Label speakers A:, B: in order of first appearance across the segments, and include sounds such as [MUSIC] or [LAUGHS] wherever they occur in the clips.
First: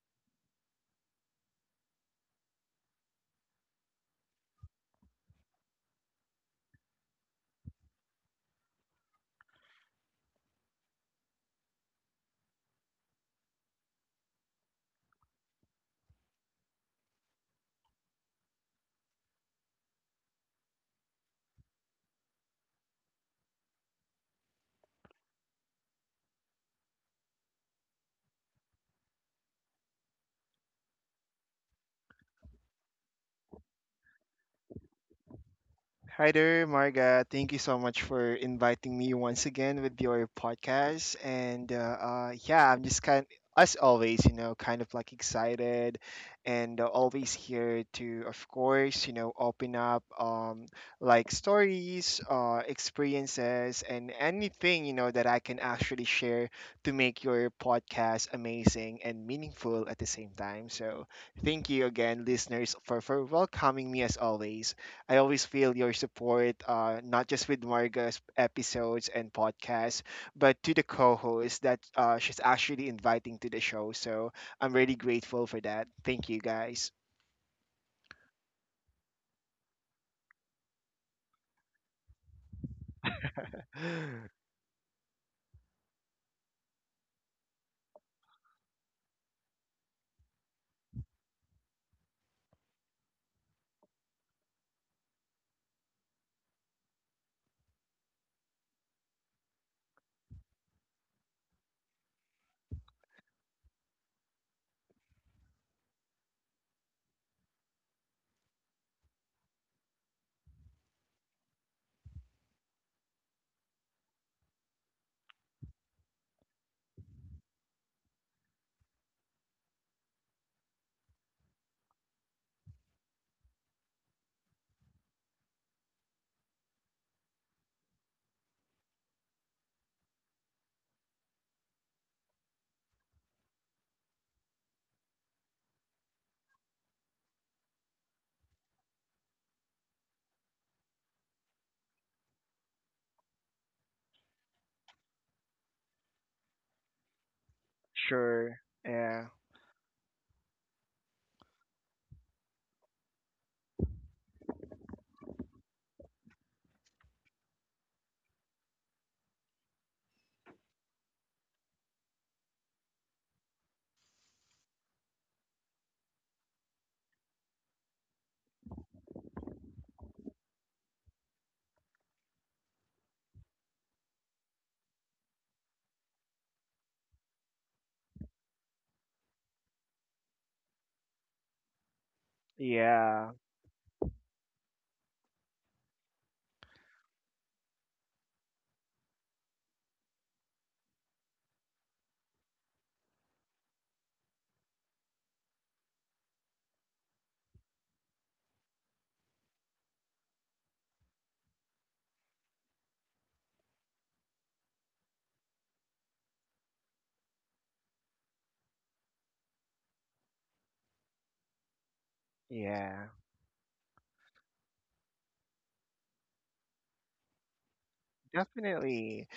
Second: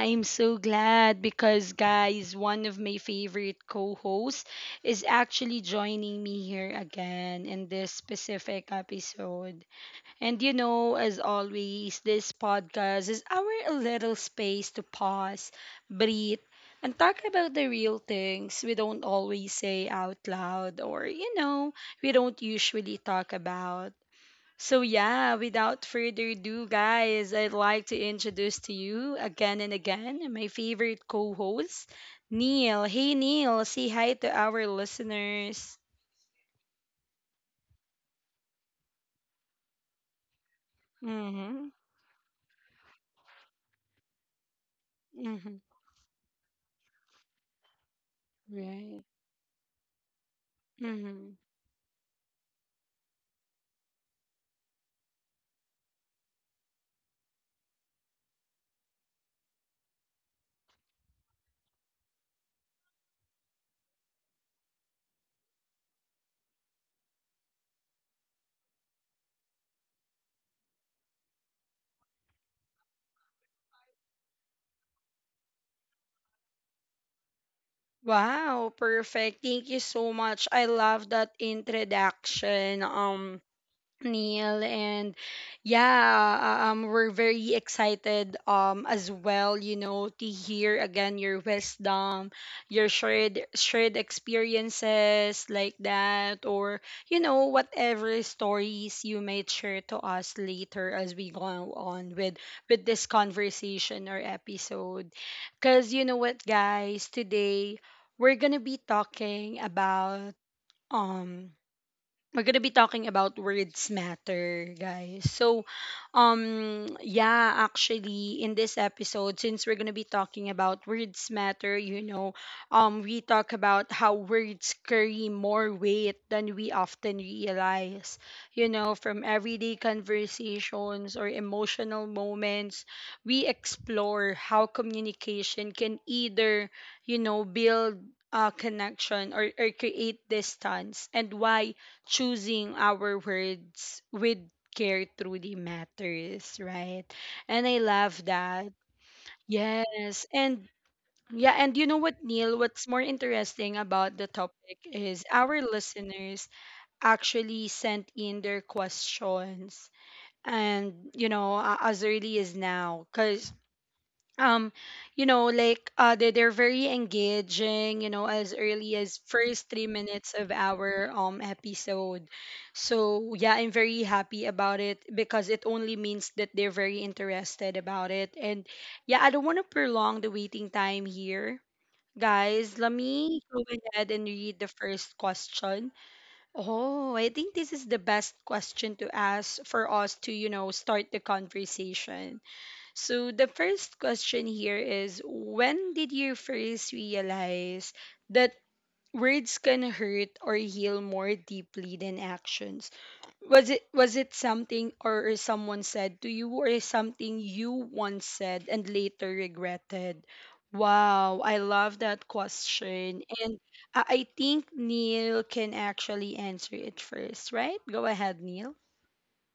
A: I'm so glad because, guys, one of my favorite co hosts is actually joining me here again in this specific episode. And you know, as always, this podcast is our little space to pause, breathe, and talk about the real things we don't always say out loud or, you know, we don't usually talk about. So, yeah, without further ado, guys, I'd like to introduce to you again and again my favorite co host, Neil. Hey, Neil, say hi to our listeners.
B: Hi there, Marga. Thank you so much for inviting me once again with your podcast.
A: Mm hmm.
B: And Yeah, I'm just kind, as always, you know, kind of like
A: Mm hmm.
B: excited, and always here to, of
A: Right.
B: course, you know, open up like stories, experiences, and anything you know that I can actually share to make your podcast amazing and meaningful at the same time. So thank you again, listeners, for welcoming me as always. I always feel your support, not just with Marga's episodes and podcasts, but to the co host that she's actually inviting to the show. So I'm really grateful for that. Thank you guys.
A: Wow, perfect. Thank you so much. I love that introduction.
B: [GASPS]
A: Neil, and yeah, we're very excited as well, you know, to hear again your wisdom, your shared experiences, like that, or you know, whatever stories you may share to us later as we go on with this conversation or episode, cuz you know what guys, today we're going to be talking about um we're gonna be talking about words matter, guys. So, yeah, actually, in this episode, since we're gonna be talking about words matter, you know, we talk about how words carry more weight than we often realize. You know, from everyday conversations or emotional moments, we explore how communication can either, you know, build a connection or create distance, and why choosing our words with care truly matters, right? And I love
B: Sure.
A: that.
B: Yeah.
A: Yes. And yeah, and you know what, Neil, what's more interesting about the topic is our listeners actually sent in their questions, and as early as now, because um you know, like they're very engaging, you know, as early as first 3 minutes of our episode. So yeah, I'm very happy about it because it only means that they're very interested about it. And yeah, I don't want to prolong the waiting time here, guys. Let me
B: Yeah.
A: go ahead and read the first question. Oh, I think this is the best question to ask for us to, you know, start the conversation. So the first question here is, when did you first realize that words can hurt or heal more deeply than actions? Was it something or someone said to you, or something you once said and later regretted? Wow, I love that question.
B: Yeah.
A: And I think Neil can actually answer it first, right? Go ahead, Neil.
B: Definitely.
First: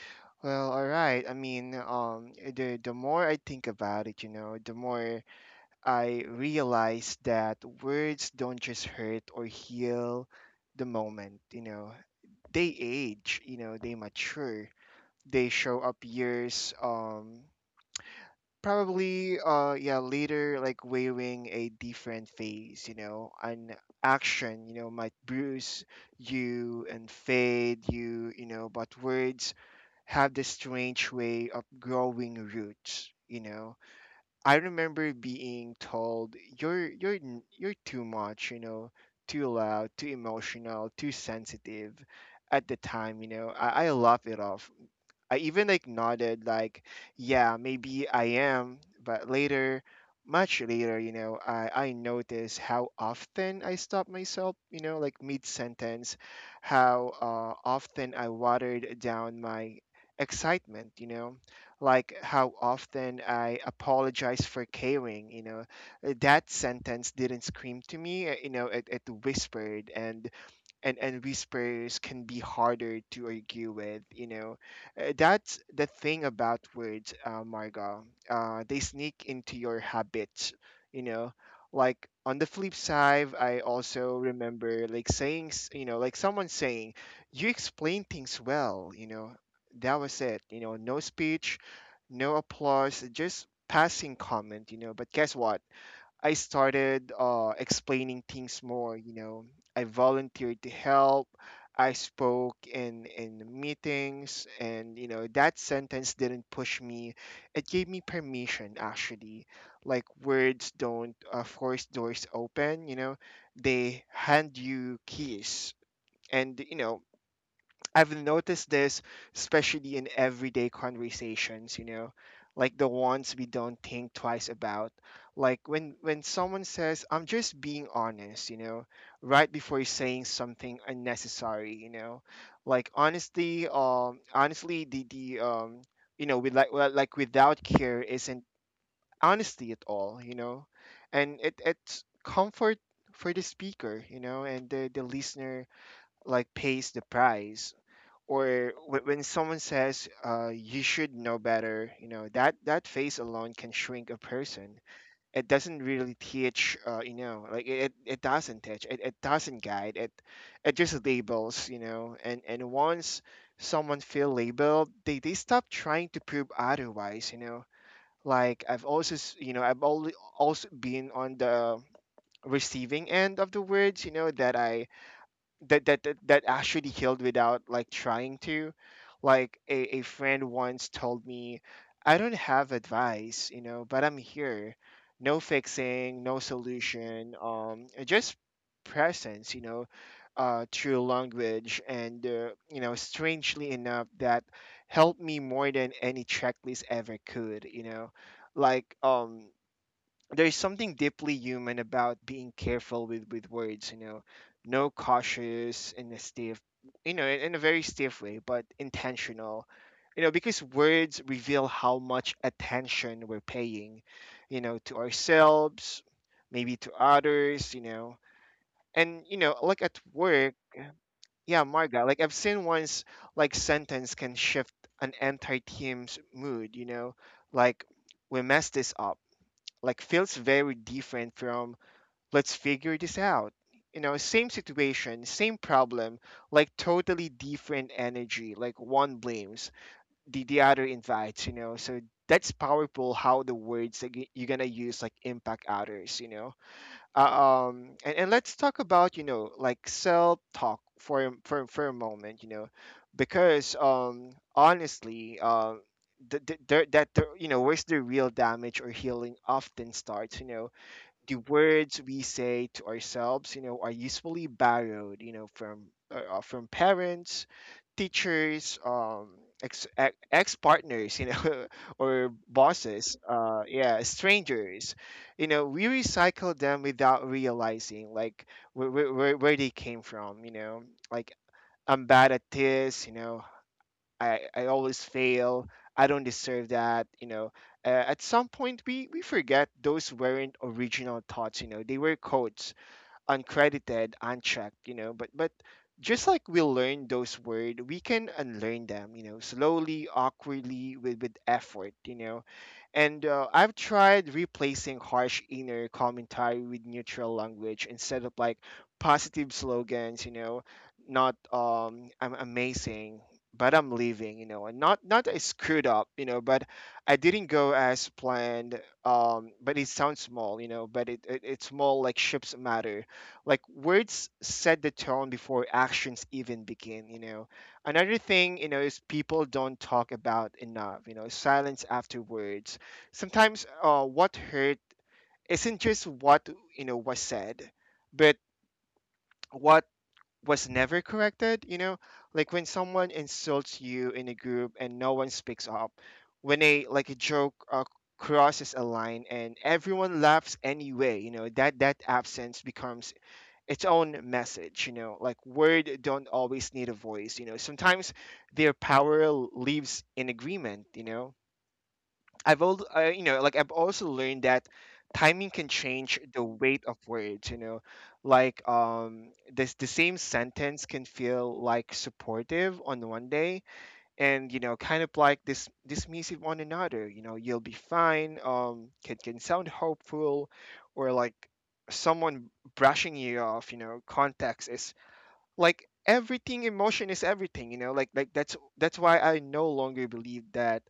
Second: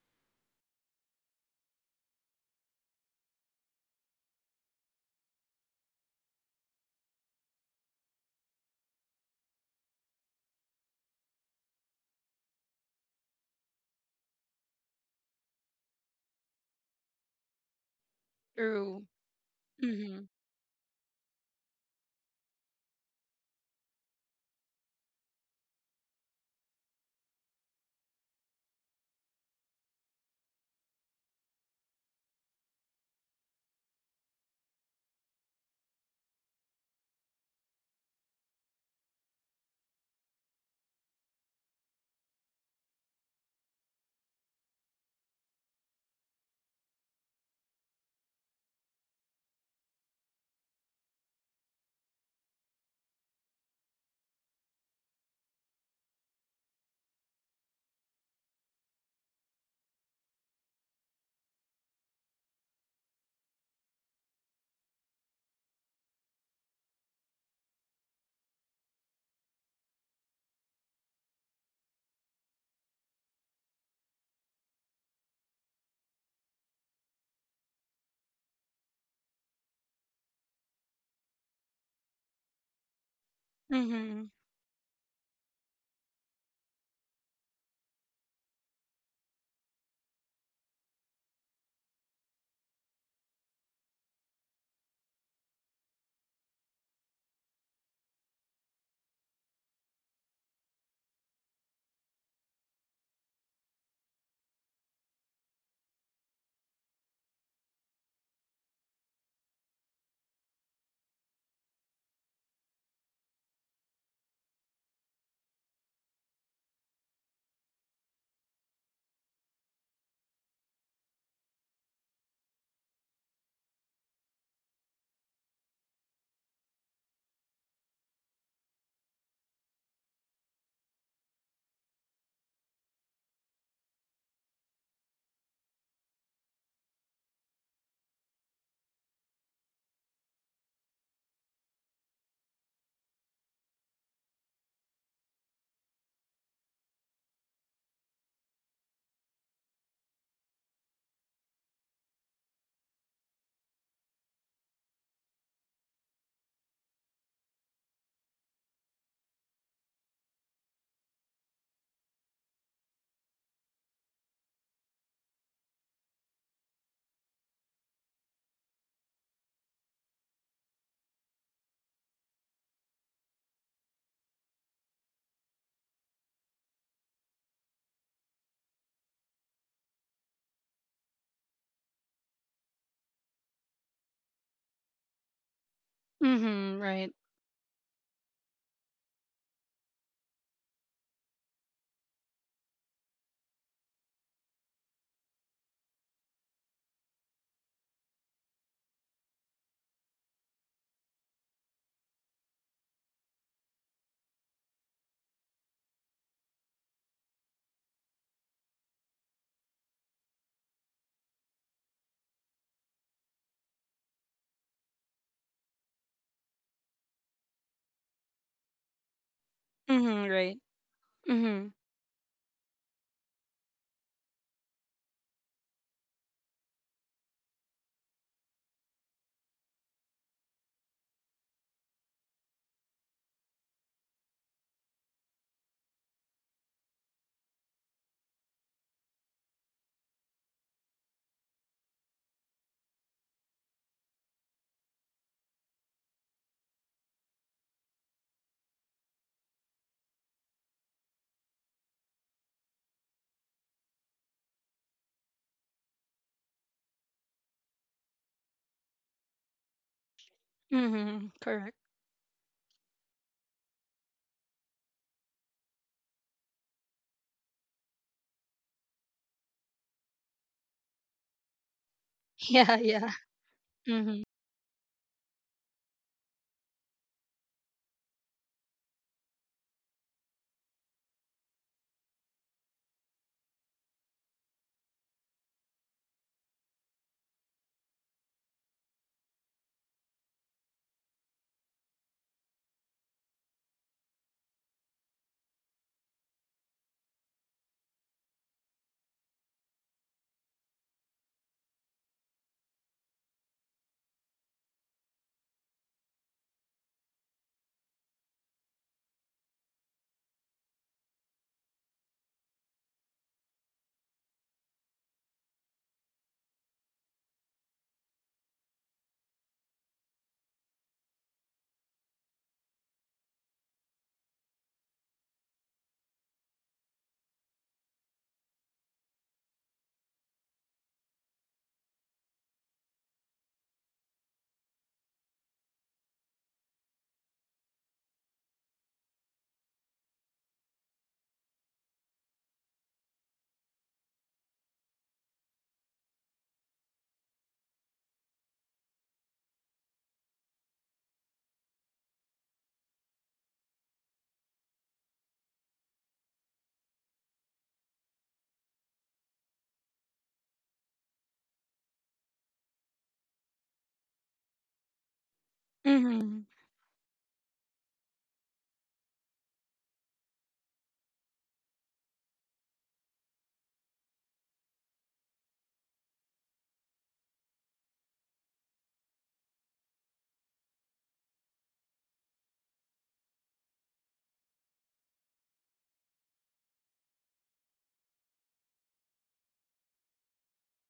B: Well, all right. The more I think about it, you know, the more I realized that words don't just hurt or heal the moment, you know, they age, you know, they mature, they show up years,
A: True.
B: yeah,
A: Mm-hmm.
B: later, like wearing a different face, you know, an action, you know, might bruise you and fade you, you know, but words have this strange way of growing roots, you know. I remember being told you're too much, you know, too loud, too emotional, too sensitive. At the time, you know, I laugh it off. I even like nodded, like, yeah, maybe I am. But later, much later, you know, I noticed how often I stopped myself, you know, like mid sentence, how often I watered down my excitement, you know, like how often I apologized for caring, you know. That sentence didn't scream to me, you know, it whispered. And whispers can be harder to argue with, you know. That's the thing about words, Margot, they sneak into your habits, you know. Like on the flip side, I also
A: Mm-hmm.
B: remember like you know, like someone saying, you explain things well, you know. That was it, you know. No speech, no applause, just passing comment, you know. But guess what, I started explaining things more. You know, I volunteered to help. I spoke in meetings, and you know that sentence didn't push me. It gave me permission, actually. Like words don't force doors open. You know, they hand you keys, and you know I've noticed this, especially in everyday conversations, you know, like the ones we don't think twice about. Like when someone says, "I'm just being honest," you know, right before saying something unnecessary, you know. Honestly, the you know, like without care isn't honesty at all, you know, and it's comfort for the speaker, you know, and the listener like pays the price. Or when someone says, you should know better, you know, that that face alone can shrink a person. It doesn't really teach, you know, like it doesn't teach, it doesn't guide it, it just labels, you know. And once someone feel labeled, they stop trying to prove otherwise, you know. Like you know, I've only also been on the receiving end of the words, you know, that I that that that, that actually healed without like trying to. Like a, friend once told me, I don't have advice, you know, but I'm here. No fixing, no
A: Mm-hmm. Right.
B: solution, just presence, you know, through language. And you know, strangely enough that helped me more than any checklist ever could, you know. like um there's something deeply human about being careful with words, you know. No cautious in a stiff, you know, in a very stiff way, but intentional, you know, because words reveal how much attention we're paying, you know, to ourselves, maybe to others, you know. And you know, like at
A: Mm-hmm.
B: work,
A: Right.
B: yeah,
A: Mhm.
B: Marga, like I've seen once like sentence can shift an entire team's mood, you know. Like, we messed this up, like feels very different from, let's figure this out. You know, same situation, same problem, like totally different energy. Like one blames, the other invites, you know. So that's powerful how the words that you're going to use like impact others, you know. And let's talk about, you know, like self talk for, for a moment, you know, because honestly, the, there- that the, you know, where's the real damage or healing often starts, you know.
A: Mhm.
B: The
A: Correct.
B: words we say to ourselves, you know, are usually borrowed, you know, from parents, teachers, ex ex partners, you know, [LAUGHS] or
A: Yeah, yeah.
B: bosses, yeah,
A: Mhm.
B: strangers. You know, we recycle them without realizing like where they came from. You know, like, I'm bad at this. You know, I always fail. I don't deserve that. You know, at some point we forget those weren't original thoughts. You know, they were codes, uncredited, unchecked. You know, but just like we learn those words, we can unlearn them. You know, slowly, awkwardly, with effort. You know, and I've tried replacing harsh inner commentary with neutral language instead of like positive slogans, you know, not I'm amazing, but I'm leaving, you know, and not I screwed up, you know, but I didn't go as planned. But it sounds small, you know, but it's small like ships matter. Like words set the tone before actions even begin, you know. Another thing, you know, is people don't talk about enough, you know, silence afterwards. Sometimes what hurt isn't just what, you know, was said, but what was never corrected, you know. Like when someone insults you in a group and no one speaks up, when a like a joke crosses a line and everyone laughs anyway, you know, that that absence becomes its own message, you know. Like word don't always need a voice, you know. Sometimes their power lives in agreement, you know. You know, like I've also learned that timing can change the
A: Mhm.
B: weight of words. You know, like this the same sentence can feel like supportive on one day, and you know, kind of like this dismissive on another. You know, you'll be fine. Can sound hopeful, or like someone brushing you off. You know, context is like everything, emotion is everything, you know. Like that's why I no longer believe that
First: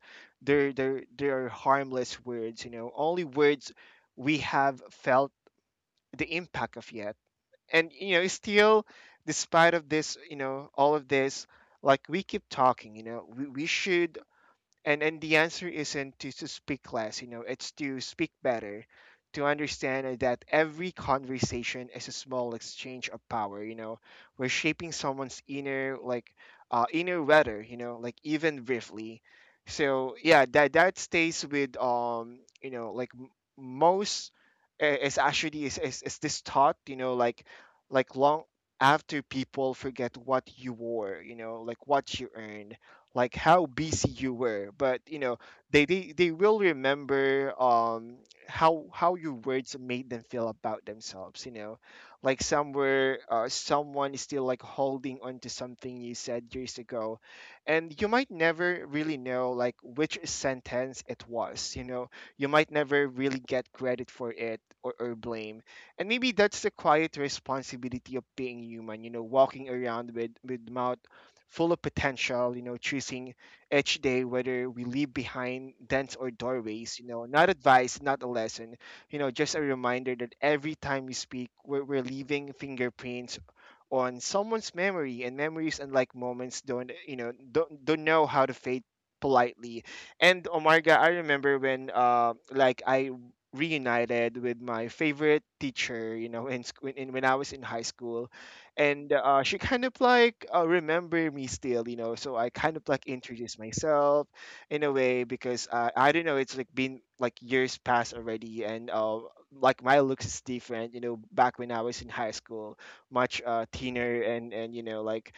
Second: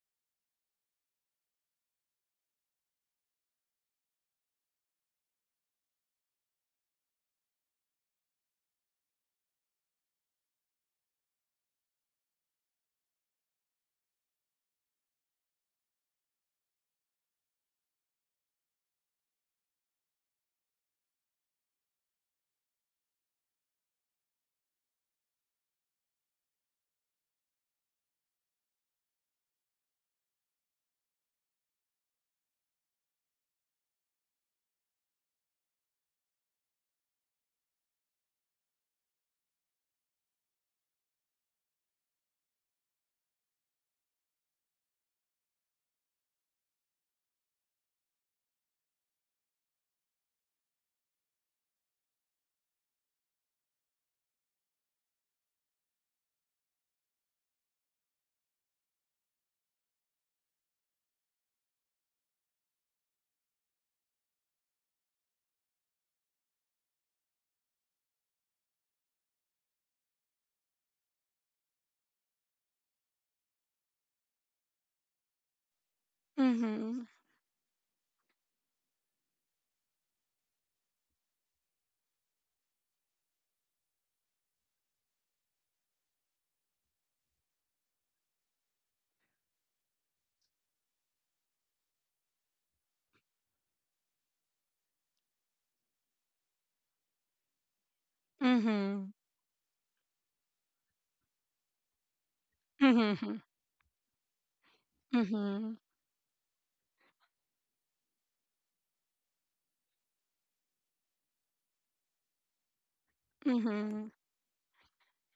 B: there are harmless words, you know. Only words we have felt the impact of yet. And you know, still, despite of this, you know, all of this, like we keep talking, you know. We should. And the answer isn't to, speak less, you know, it's to speak better, to understand that every conversation is a small exchange of power, you know. We're shaping someone's inner like, inner weather, you know, like even briefly. So yeah, that that stays with you know, like m- most is actually is this thought, you know. Like long after people forget what you wore, you know, like what you earned, like how busy you were, but you know they will remember, how your words made them feel about themselves, you know. Like somewhere, someone is still like holding on to something you said years ago, and you might never really know like which sentence it was, you know. You might never really get credit for it, or blame. And maybe that's the quiet responsibility of being human, you know, walking around with mouth full of potential, you know, choosing each day whether we leave behind dents or doorways,
A: Mhm.
B: you know. Not advice, not a lesson, you know, just a reminder that every time we speak, we're leaving fingerprints on someone's memory. And memories, unlike moments, don't you know don't know how to fade politely. And Omarga, I remember when I reunited with my favorite teacher, you know, in, in when I was in high school. And
A: Mhm.
B: she kind of like remember me still, you know. So I kind of like
A: Mhm.
B: introduced myself in a way, because
A: Mhm.
B: I don't know, it's like been like years past already. And like my looks is different, you know. Back when I was in high school, much
A: Mhm.
B: thinner, and you know, like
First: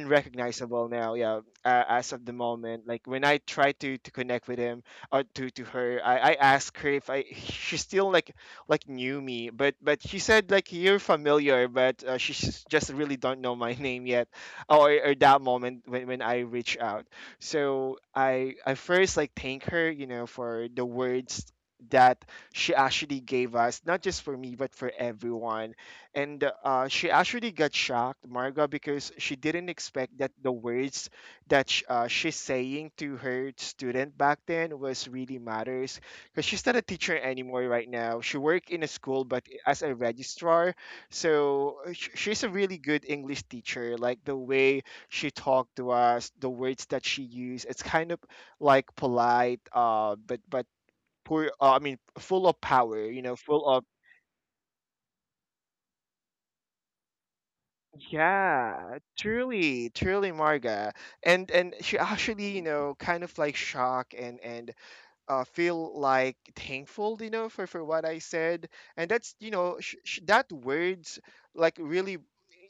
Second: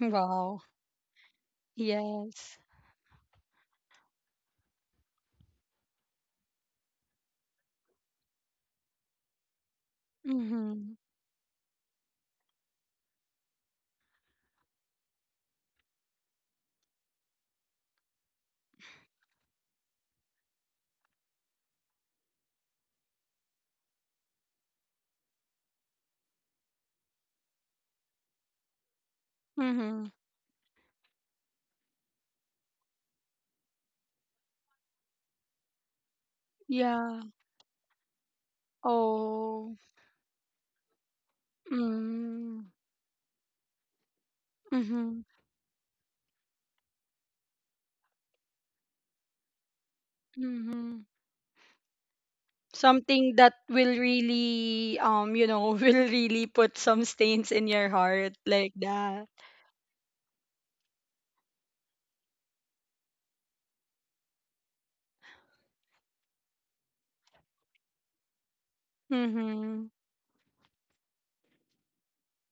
A: Wow.
B: now. Yeah, as of the
A: Yes.
B: moment, like when I try to connect with him, or to her, I ask her if I she's still like knew me. But she said like, you're
A: Mhm.
B: familiar, but she just really don't know my [LAUGHS] name yet, or that moment when I reach out. So I first like thank her, for the words that she actually gave us, not just for me but for everyone. And she actually got shocked, Marga, because she didn't expect
A: Mhm.
B: that the words that she's saying to her student back then was really matters, because she's not a teacher
A: Yeah.
B: anymore right now. She worked in a school, but as a
A: Oh.
B: registrar. So she's a really
A: Mm.
B: good English teacher. Like the way she
A: Mhm.
B: talked to us, the words that she used, it's kind of like polite, but
A: Mhm.
B: poor. I mean, full of power.
A: Something
B: Full
A: that
B: of,
A: will really you know, [LAUGHS] will really put some stains in your heart, like
B: yeah,
A: that.
B: truly, truly, Marga, and she actually, kind of like shock and feel like thankful for what I said, and that's
A: Mhm.
B: that words, like, really,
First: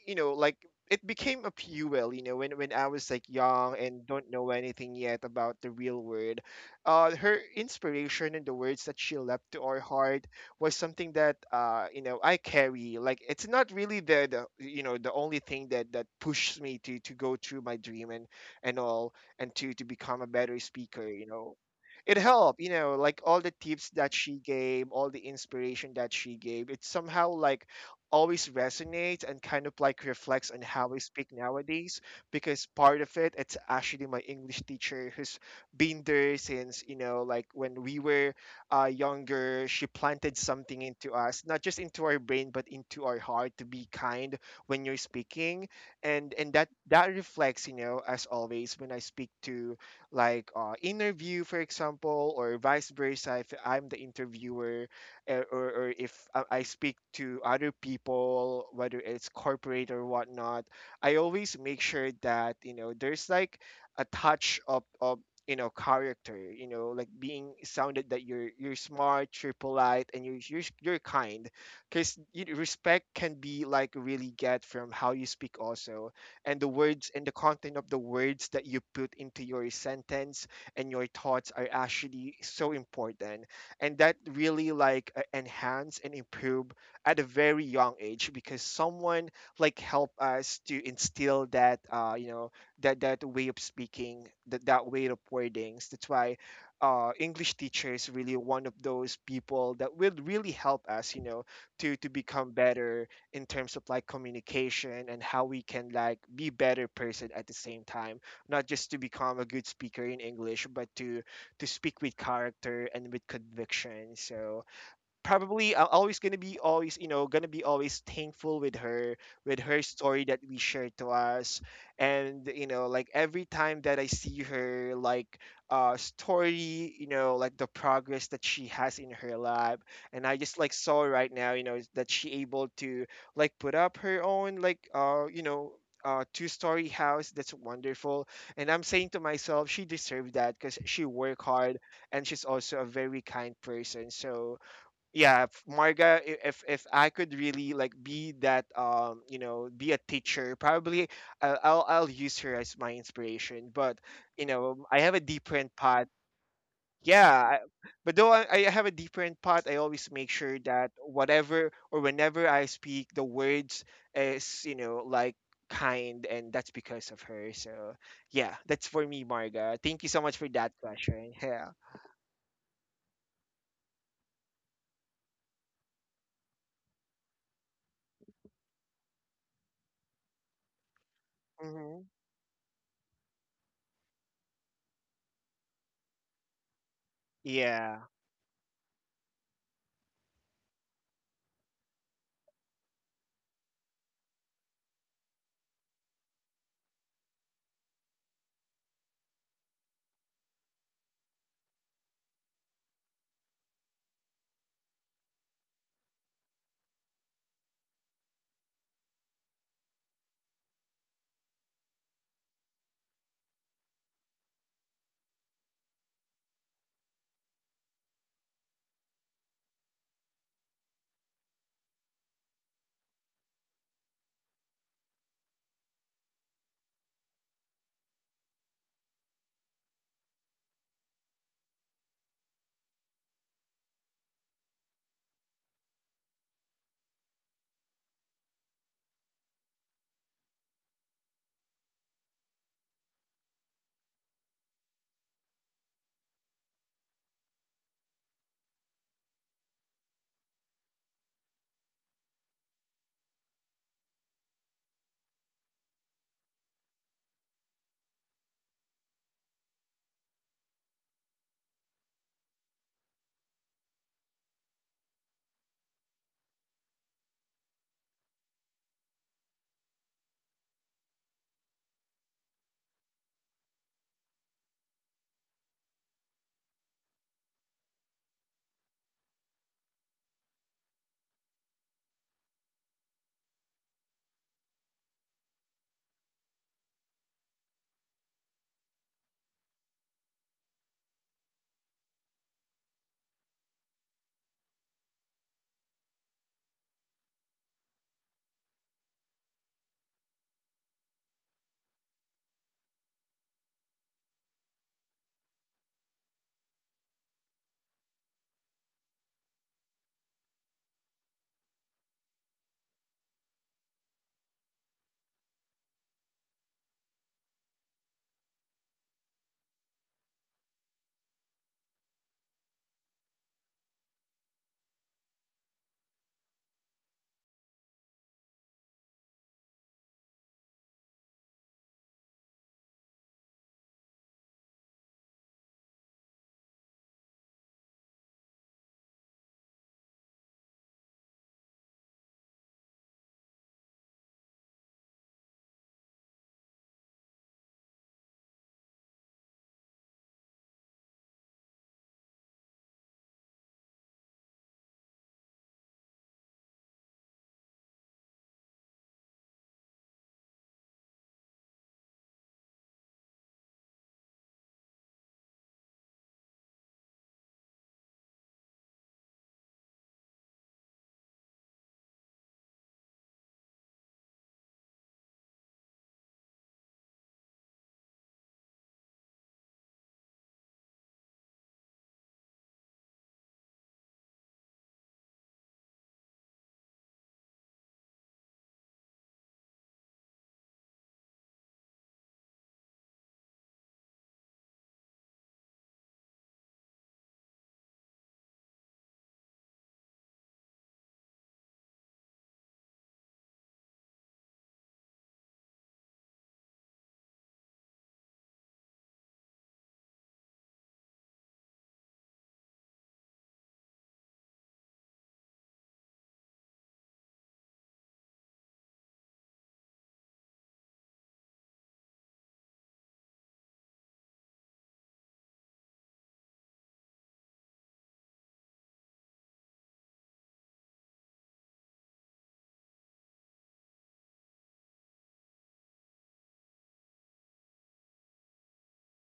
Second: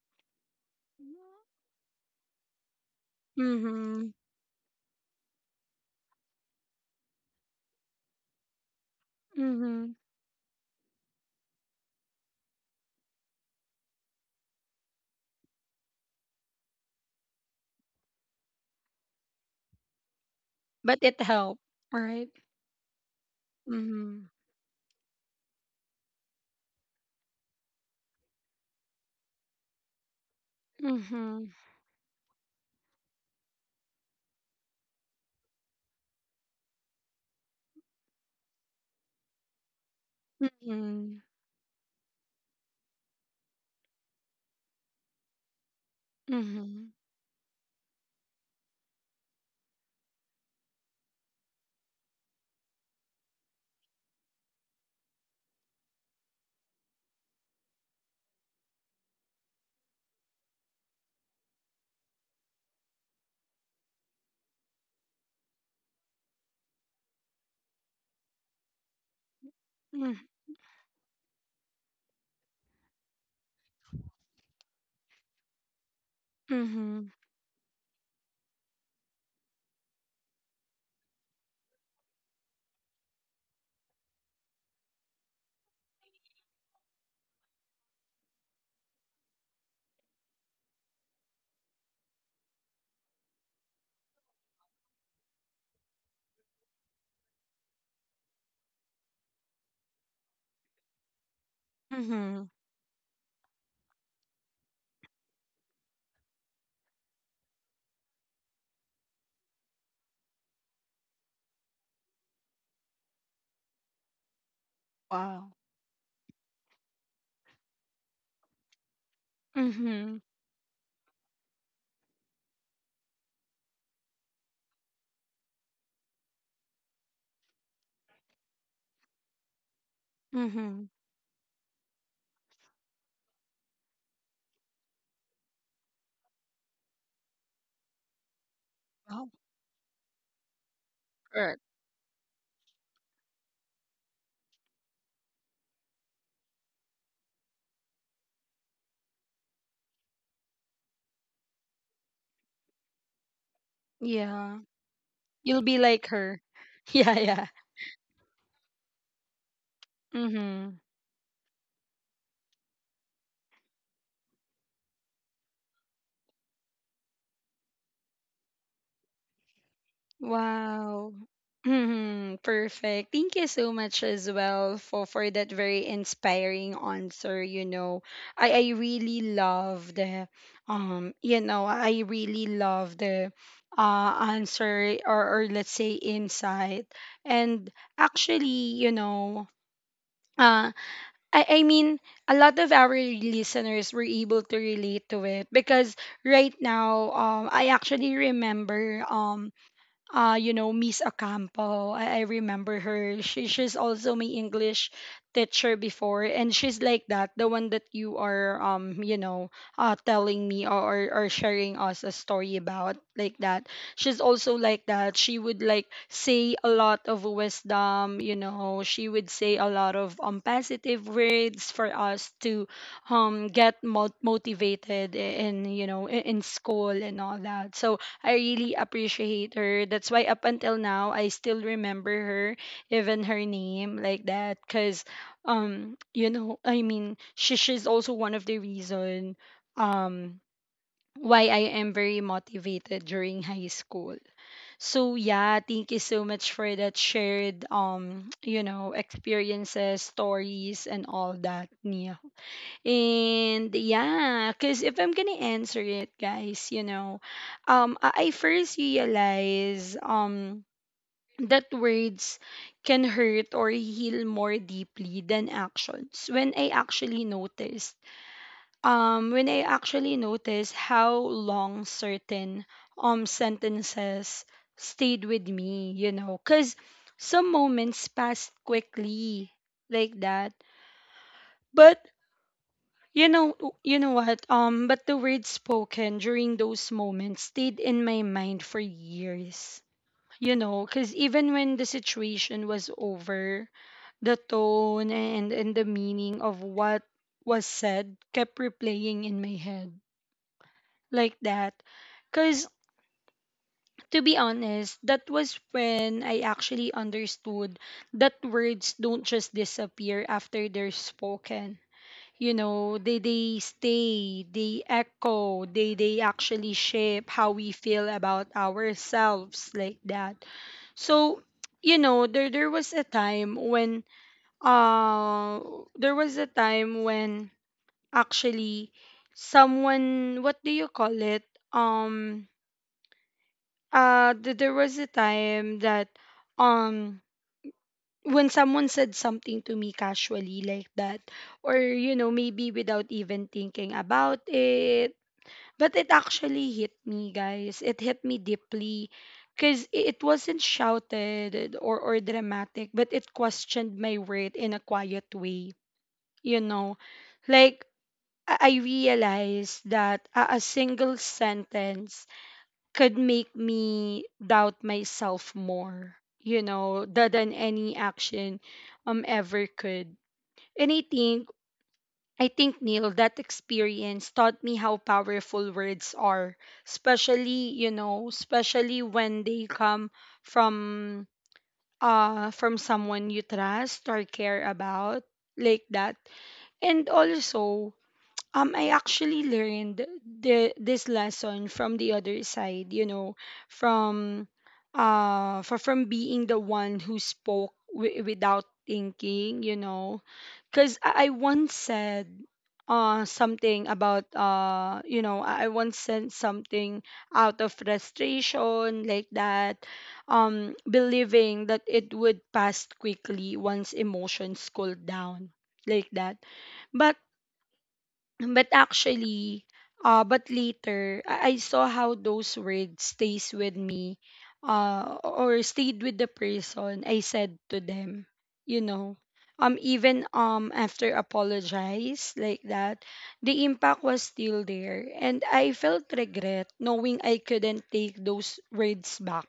B: you know like it became a fuel when I was like young and
A: Mhm.
B: don't know anything yet about the real world. Her inspiration and the words that she left to our
A: Mhm.
B: heart was something that I carry, like it's not really the the only thing that pushed me to go through my dream and all, and to become a better
A: But
B: speaker
A: it helped,
B: it
A: right?
B: helped, like all the tips that
A: Mhm.
B: she gave, all the inspiration that she gave, it somehow, like, always resonates and kind of like reflects on how we speak
A: Mhm.
B: nowadays, because part of it's actually my English teacher, who's been there since, like, when we were, younger. She planted something into
A: Mhm.
B: us, not just into our brain but into our heart, to be kind when you're speaking. And that
A: Mhm.
B: that reflects, as always when I speak to, like, interview, for example, or vice versa. If I'm the interviewer, or, if I speak to other people, whether it's corporate or whatnot, I always make sure that, there's like a touch of character, like being sounded that you're smart, you're polite,
A: Mhm.
B: and you're kind, because respect can be, like, really get from how you speak also, and the
A: Mhm.
B: words and the content of the words that you put into your sentence and your thoughts are actually so important, and that really, like, enhance and improve at a very young age, because someone, like, help us to instill that, that way of speaking, that way of wordings. That's why, English teacher is really one of those people that will really help us, you know, to
A: Mhm.
B: become better in terms of like communication and how we can, like, be better person at the same time, not just to become a good speaker in English, but to speak with character and with conviction. So
A: Wow.
B: probably I'm always gonna be, always, gonna be always thankful with her, with her
A: Mhm.
B: story that we shared to us. And, like, every time that I see her, like, story, like the progress that she has in her life, and I just, like,
A: Mhm.
B: saw right now, is that she able to, like, put up her own, like, two-story house. That's wonderful. And I'm saying to
A: Wow.
B: myself, she deserved that because she worked
A: Correct.
B: hard, and she's also a very kind person. So yeah, if, Marga, if I could really, like, be that, be a teacher, probably I'll use her as my inspiration. But,
A: Yeah.
B: I have a
A: You'll
B: different
A: be like
B: path.
A: her. [LAUGHS] Yeah,
B: Yeah,
A: yeah.
B: I, but though I have a different path, I always make sure
A: Mhm.
B: that whatever or whenever I speak, the words is, like, kind, and that's because of her. So yeah, that's for me, Marga. Thank you so much for that
A: Wow.
B: question. Yeah.
A: Mhm. Perfect. Thank you so much as well for that very inspiring answer, you know. I really love the you know, I
B: Hmm.
A: really love the uh answer, or let's say insight. And
B: Yeah.
A: actually, you know, uh I mean, a lot of our listeners were able to relate to it, because right now I actually remember, you know, Miss Ocampo. I remember her. She's also my English teacher before, and she's like that, the one that you are, you know, telling me, or or sharing us a story about, like that. She's also like that. She would like say a lot of wisdom, you know. She would say a lot of positive words for us to get motivated in, you know, in school and all that. So I really appreciate her. That's why up until now I still remember her, even her name, like that, cuz you know, I mean, she's also one of the reason um why I am very motivated during high school. So yeah, thank you so much for that shared, [TSK] you know, experiences, stories, and all that, Nia. And yeah, because if I'm gonna answer it, guys, you know, I first realize, that words can hurt or heal more deeply than actions, when I actually noticed when I actually noticed how long certain sentences stayed with me, you know, because some moments passed quickly, like that. But you know, you know what? But the words spoken during those moments stayed in my mind for years. You know, because even when the situation was over, the tone and the meaning of what was said kept replaying in my head, like that. Because to be honest, that was when I actually understood that words don't just disappear after they're spoken. You know, they stay, they echo, they actually shape how we feel about ourselves, like that. So you know, there was a time when uh there was a time when, actually, someone, what do you call it, um there was a time that um when someone said something to me casually, like that, or you know, maybe without even thinking about it. But it actually hit me, guys, it hit me deeply, because it wasn't shouted or dramatic, but it questioned my worth in a quiet way, you know. Like I realized that a single sentence could make me doubt myself more, you know, than any action ever could. And I think, I think Neil, that experience taught me how powerful words are, especially, you know, especially when they come from from someone you trust or care about, like that. And also, I actually learned the this lesson from the other side, you know, from for from being the one who spoke without thinking, you know, cuz I once said something about, you know, I once said something out of frustration, like that, believing that it would pass quickly once emotions cooled down, like that. But. But actually, but later, I saw how those words stays with me, or stayed with the person I said to them, you know, even after apologize, like that, the impact was still there, and I felt regret knowing I couldn't take those words back,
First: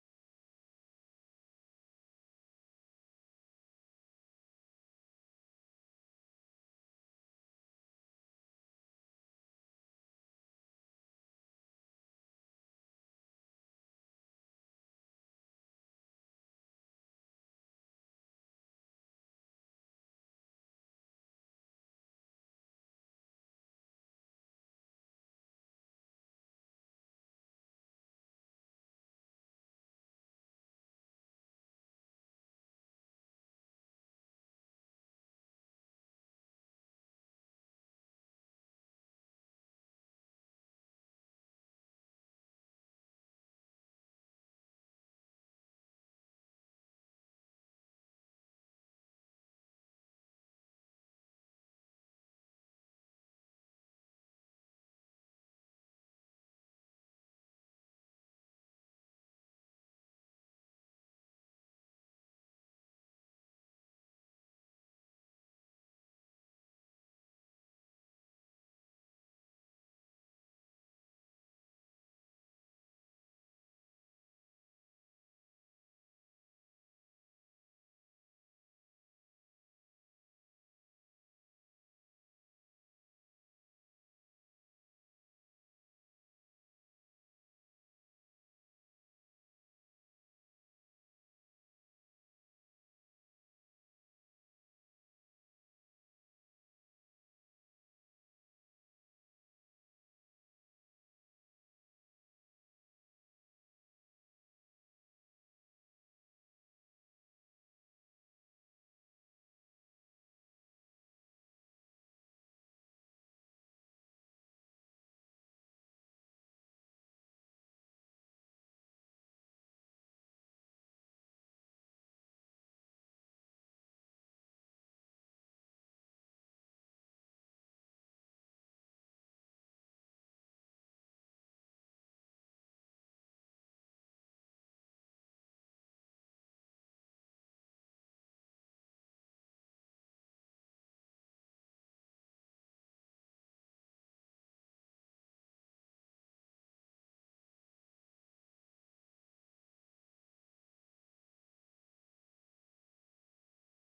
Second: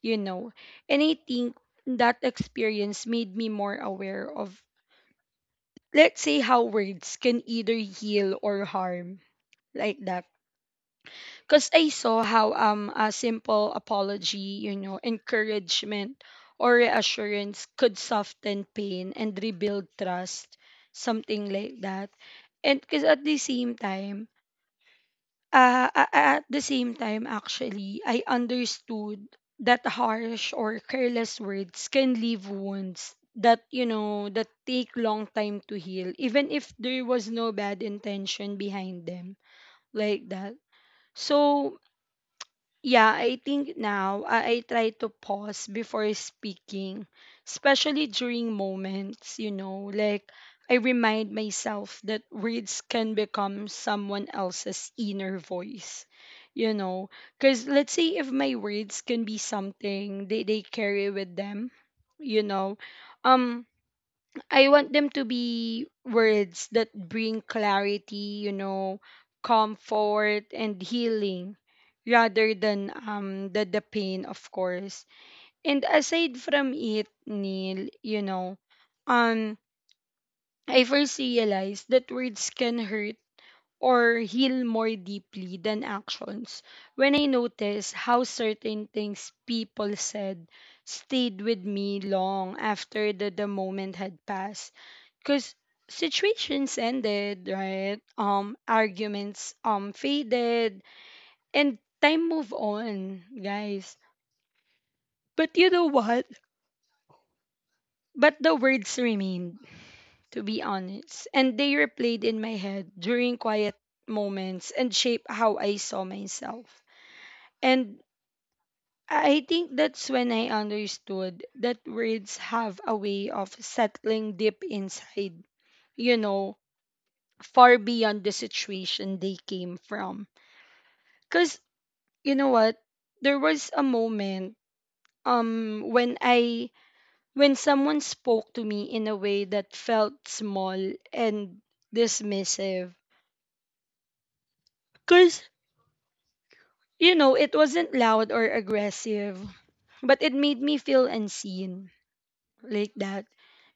A: you know. And I think that experience made me more aware of. Let's say how words can either heal or harm, like that, because I saw how a simple apology, you know, encouragement or reassurance, could soften pain and rebuild trust, something like that. And because at the same time, at the same time, actually, I understood that harsh or careless words can leave wounds that, you know, that take long time to heal, even if there was no bad intention behind them, like that. So yeah, I think now I try to pause before speaking, especially during moments, you know. Like I remind myself that words can become someone else's inner voice, you know. Because let's say if my words can be something they carry with them, you know, um, I want them to be words that bring clarity, you know, comfort, and healing, rather than the pain, of course. And aside from it, Neil, you know, um I first realized that words can hurt or heal more deeply than actions when I noticed how certain things people said stayed with me long after the moment had passed. Because situations ended, right? Arguments faded, and time moved on, guys. But you know what? But the words remained, to be honest. And they replayed in my head during quiet moments, and shaped how I saw myself. And I think that's when I understood that words have a way of settling deep inside, you know, far beyond the situation they came from. Cause you know what? There was a moment when I, when someone spoke to me in a way that felt small and dismissive. Cause, you know, it wasn't loud or aggressive, but it made me feel unseen, like that.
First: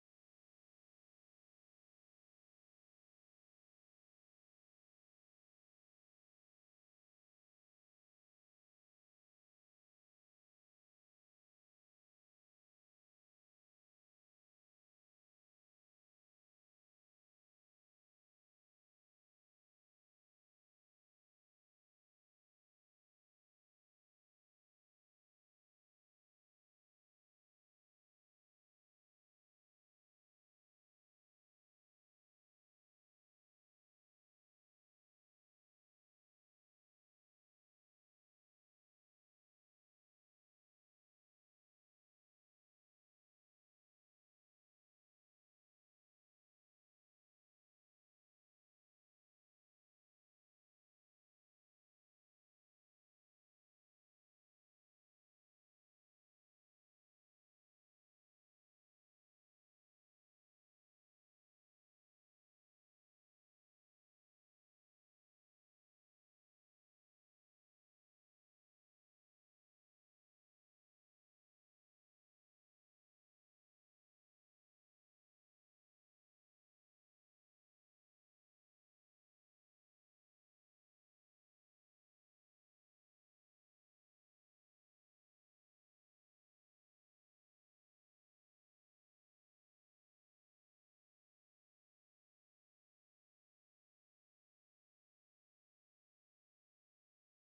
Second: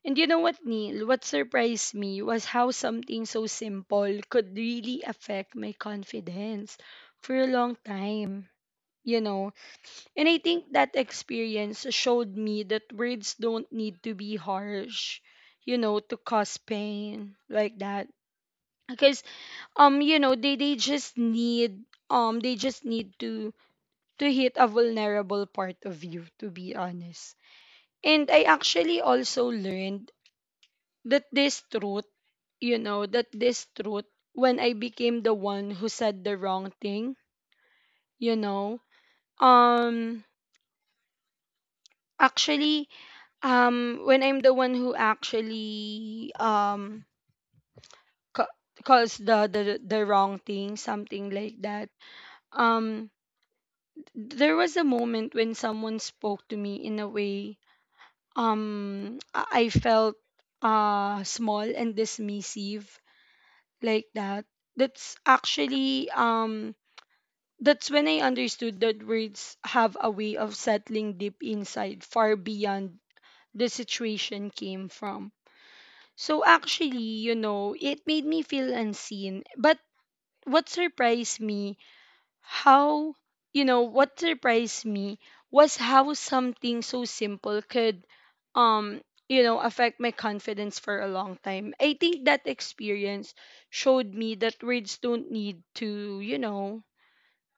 A: And you know what, Neil? What surprised me was how something so simple could really affect my confidence for a long time. You know, and I think that experience showed me that words don't need to be harsh, you know, to cause pain, like that. Because you know, they just need they just need to hit a vulnerable part of you, to be honest. And I actually also learned that this truth, that this truth, when I became the one who said the wrong thing, you know, um, actually, when I'm the one who actually, ca- caused the wrong thing, something like that. um, there was a moment when someone spoke to me in a way, um, I felt small and dismissive like that. That's actually, um, That's when I understood that words have a way of settling deep inside, far beyond the situation came from. So actually, you know, it made me feel unseen. But what surprised me, how, what surprised me was how something so simple could, um, you know, affect my confidence for a long time. I think that experience showed me that words don't need to, you know,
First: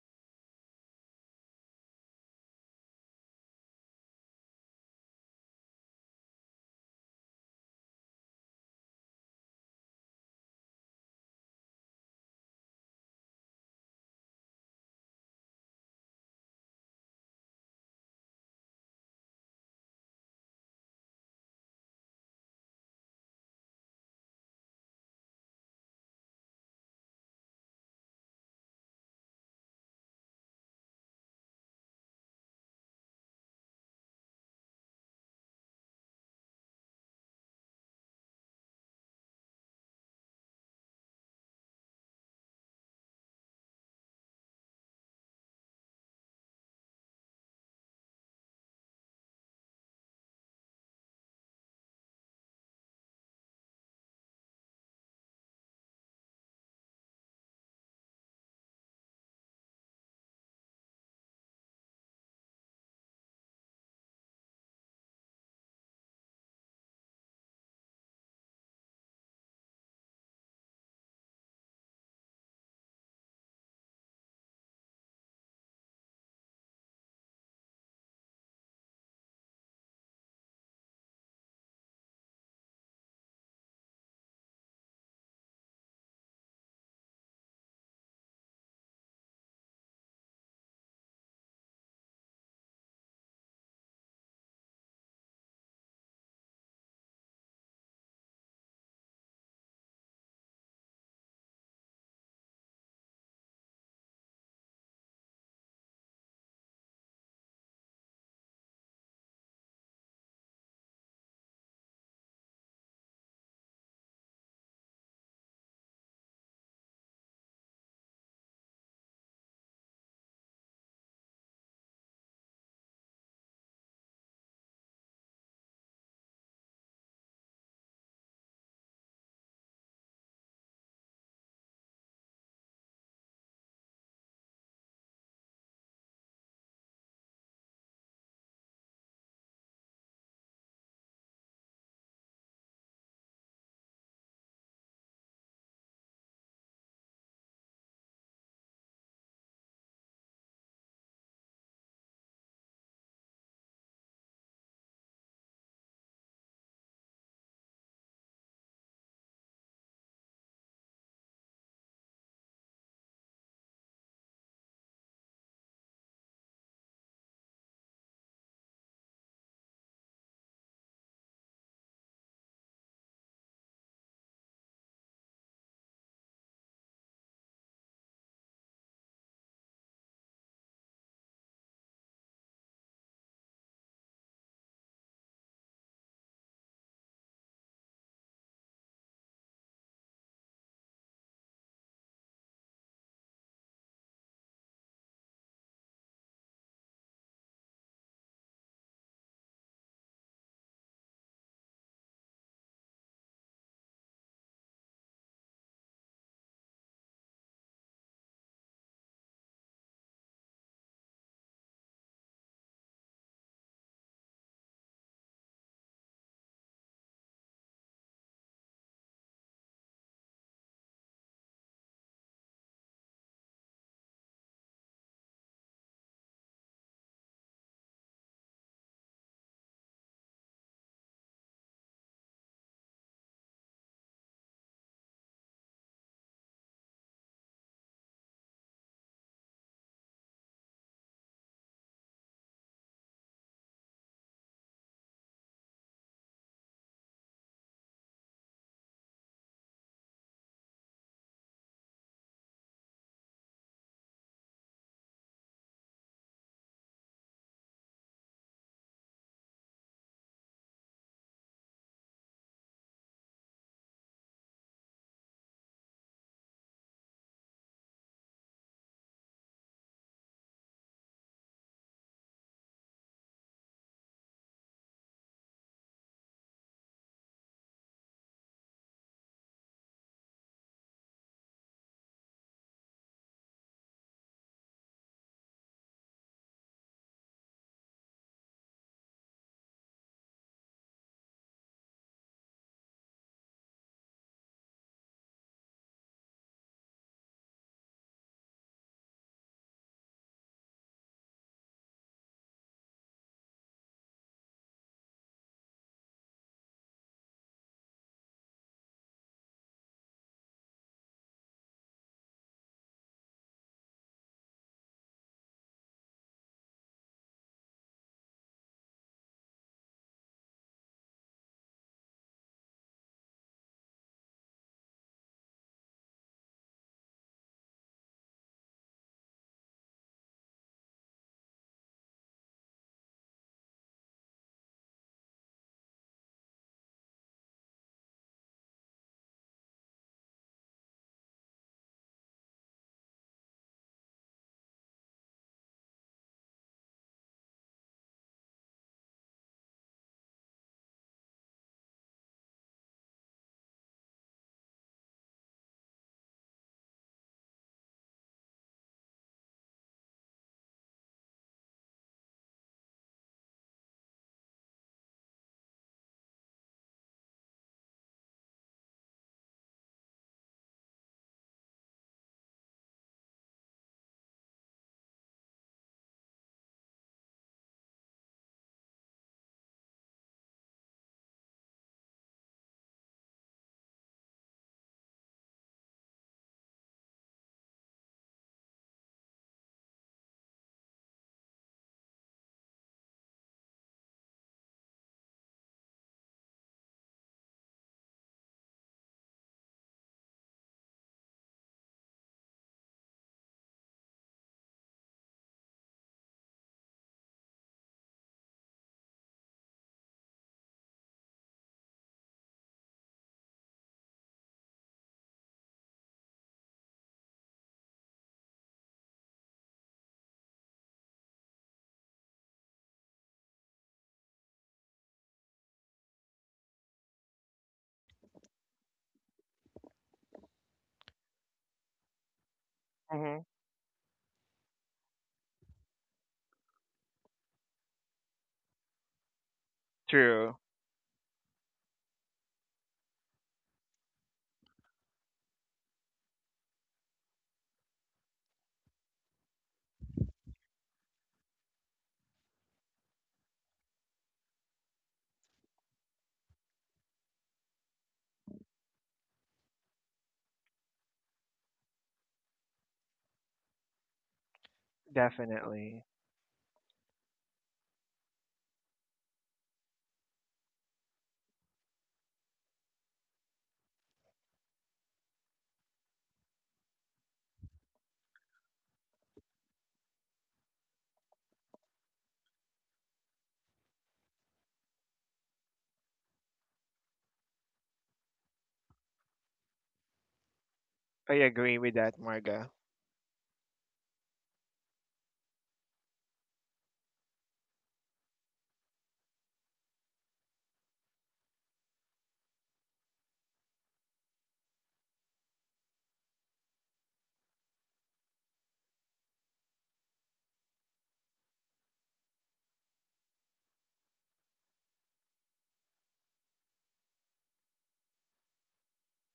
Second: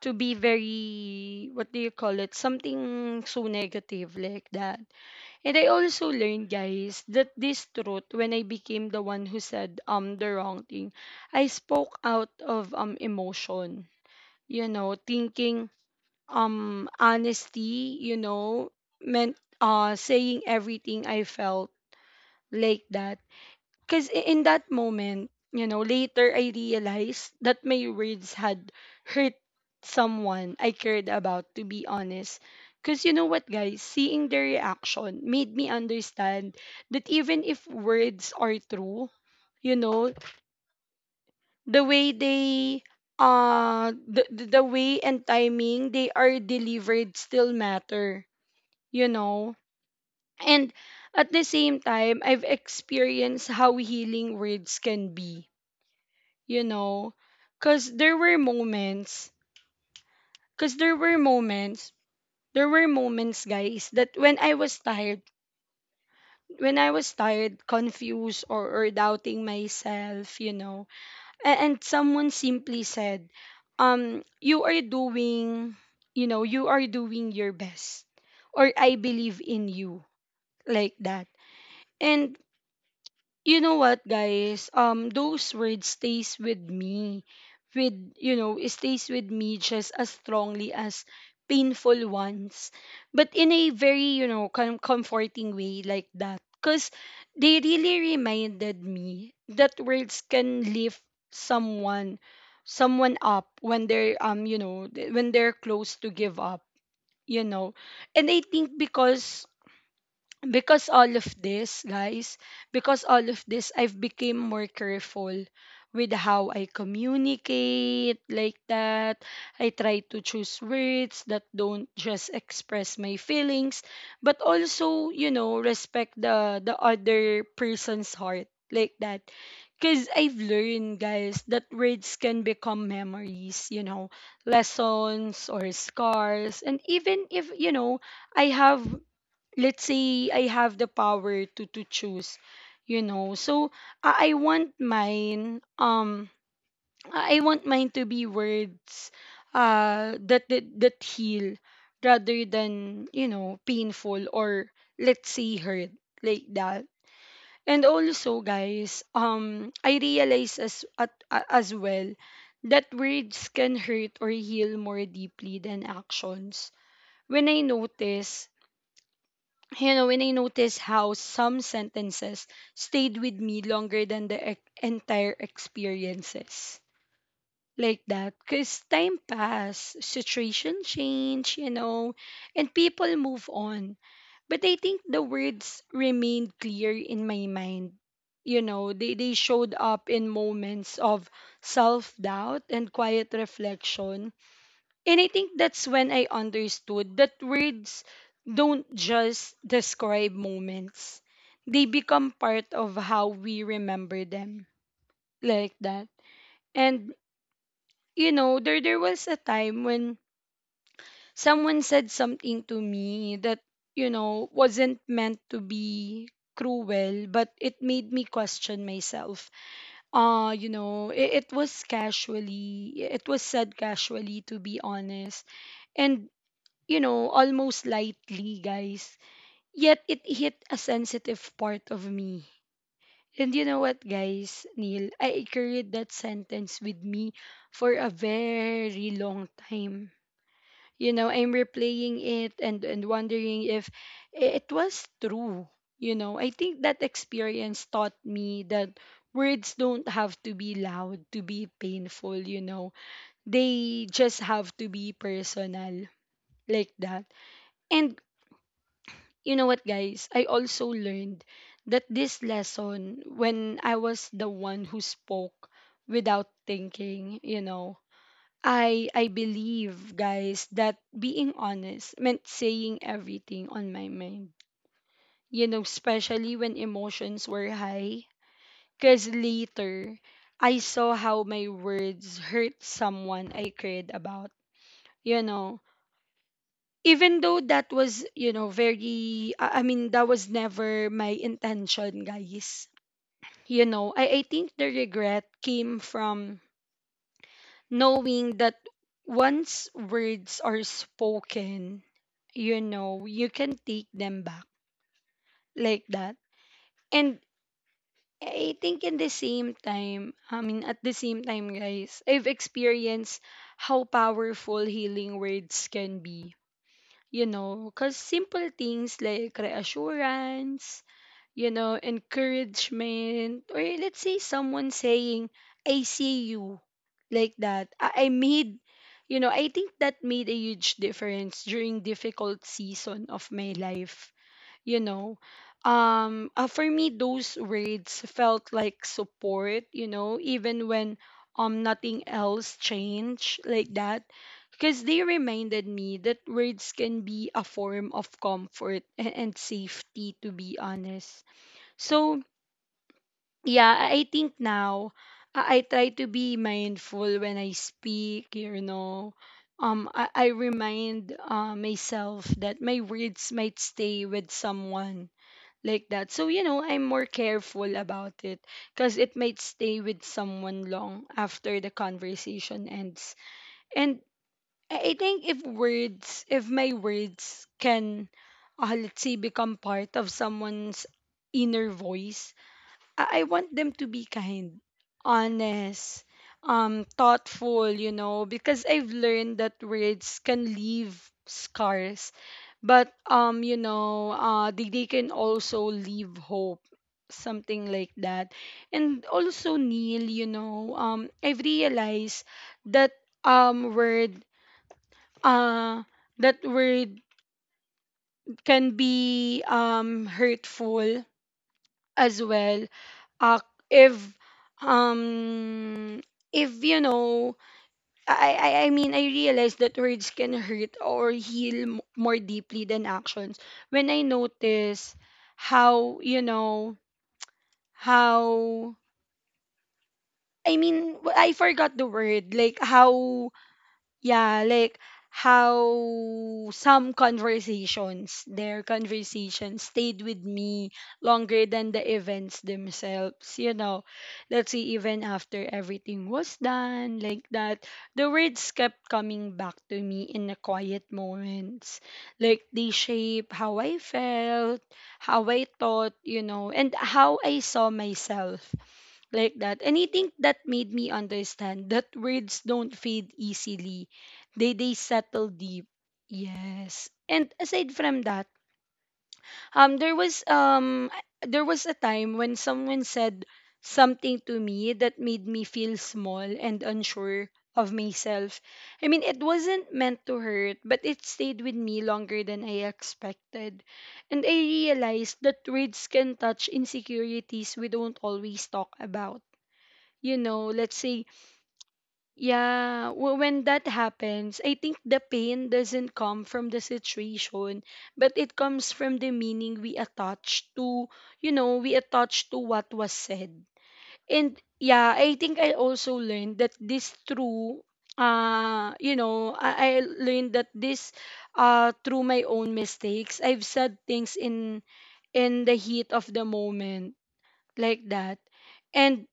A: to be very, what do you call it, something so negative like that. And I also learned, guys, that this truth, when I became the one who said the wrong thing, I spoke out of emotion, you know, thinking honesty, you know, meant saying everything I felt, like that. Because in that moment, you know, later I realized that my words had hurt someone I cared about, to be honest. Because you know what, guys? Seeing their reaction made me understand that even if words are true, you know, the way they the way and timing they are delivered still matter, you know. And at the same time, I've experienced how healing words can be, you know, because there were moments, because there were moments there were moments, guys, that when I was tired, confused, or, doubting myself, you know. And, someone simply said, you are doing, you know, you are doing your best, or I believe in you, like that. And you know what, guys? Those words stays with me, with you know, it stays with me just as strongly as painful ones, but in a very, you know, comforting way, like that, because they really reminded me that words can lift someone, someone up when they're you know, when they're close to give up, you know. And I think because all of this guys because all of this, I've became more careful with how I communicate, like that. I try to choose words that don't just express my feelings, but also, you know, respect the other person's heart, like that, because I've learned, guys, that words can become memories, you know, lessons, or scars. And even if, you know, I have, let's say I have the power to choose, you know. So I want mine, I want mine to be words that heal rather than, you know, painful, or let's say hurt, like that. And also, guys, I realize as well that words can hurt or heal more deeply than actions. When I notice, you know, when I noticed how some sentences stayed with me longer than the entire experiences. Like that. Because time passed, situation changed, you know, and people move on. But I think the words remained clear in my mind. You know, they showed up in moments of self doubt and quiet reflection. And I think that's when I understood that words don't just describe moments, they become part of how we remember them, like that. And, you know, there was a time when someone said something to me that, you know, wasn't meant to be cruel, but it made me question myself. You know, it was casually, it was said casually, to be honest. And you know, almost lightly, guys. Yet it hit a sensitive part of me. And you know what, guys, Neil? I carried that sentence with me for a very long time. You know, I'm replaying it and wondering if it was true. You know, I think that experience taught me that words don't have to be loud to be painful, you know. They just have to be personal, like that. And you know what, guys? I also learned that this lesson when I was the one who spoke without thinking, you know. I believe, guys, that being honest meant saying everything on my mind. You know, especially when emotions were high. Cause later I saw how my words hurt someone I cared about. You know, even though that was, you know, very, I mean, that was never my intention, guys, you know. I think the regret came from knowing that once words are spoken, you know, you can take them back, like that. And I think in the same time, I mean, at the same time, guys, I've experienced how powerful healing words can be, you know, because simple things like reassurance, you know, encouragement, or let's say someone saying, I see you, like that. You know, I think that made a huge difference during difficult season of my life, you know. For me, those words felt like support, you know, even when nothing else changed, like that. Because they reminded me that words can be a form of comfort and safety, to be honest. So, yeah, I think now I try to be mindful when I speak, you know. I remind myself that my words might stay with someone, like that. So, you know, I'm more careful about it, because it might stay with someone long after the conversation ends. And I think if words, if my words can, let's say, become part of someone's inner voice, I want them to be kind, honest, thoughtful, you know, because I've learned that words can leave scars, but you know, they can also leave hope, something like that. And also, Neil, you know, I've realized that word uh that word can be hurtful as well, uh, if um if, you know, I mean, I realize that words can hurt or heal more deeply than actions. When I notice how you know how I mean w- I forgot the word, like
B: Hmm.
A: how. Yeah, like how some conversations, their conversations stayed with
B: True.
A: me longer than the events themselves. You know, let's say even after everything was done, like that, the words kept coming back to me in the quiet moments. Like they shape how I felt, how I thought, you know, and how I saw myself, like that. And I think that made me understand that words don't fade easily. They settle deep.
B: Definitely.
A: Yes. And aside from that, um there was um there was a time when someone said something to me that made me feel small and unsure of myself. I mean, it wasn't meant to hurt, but it stayed with me longer than I expected. And I realized that words can touch insecurities we don't always talk about, you know, let's say.
B: I agree with that, Marga.
A: Yeah, when that happens, I think the pain doesn't come from the situation, but it comes from the meaning we attach to, you know, we attach to what was said. And yeah, I think I also learned that this true, you know, I learned that this, through my own mistakes, I've said things in the heat of the moment, like that. And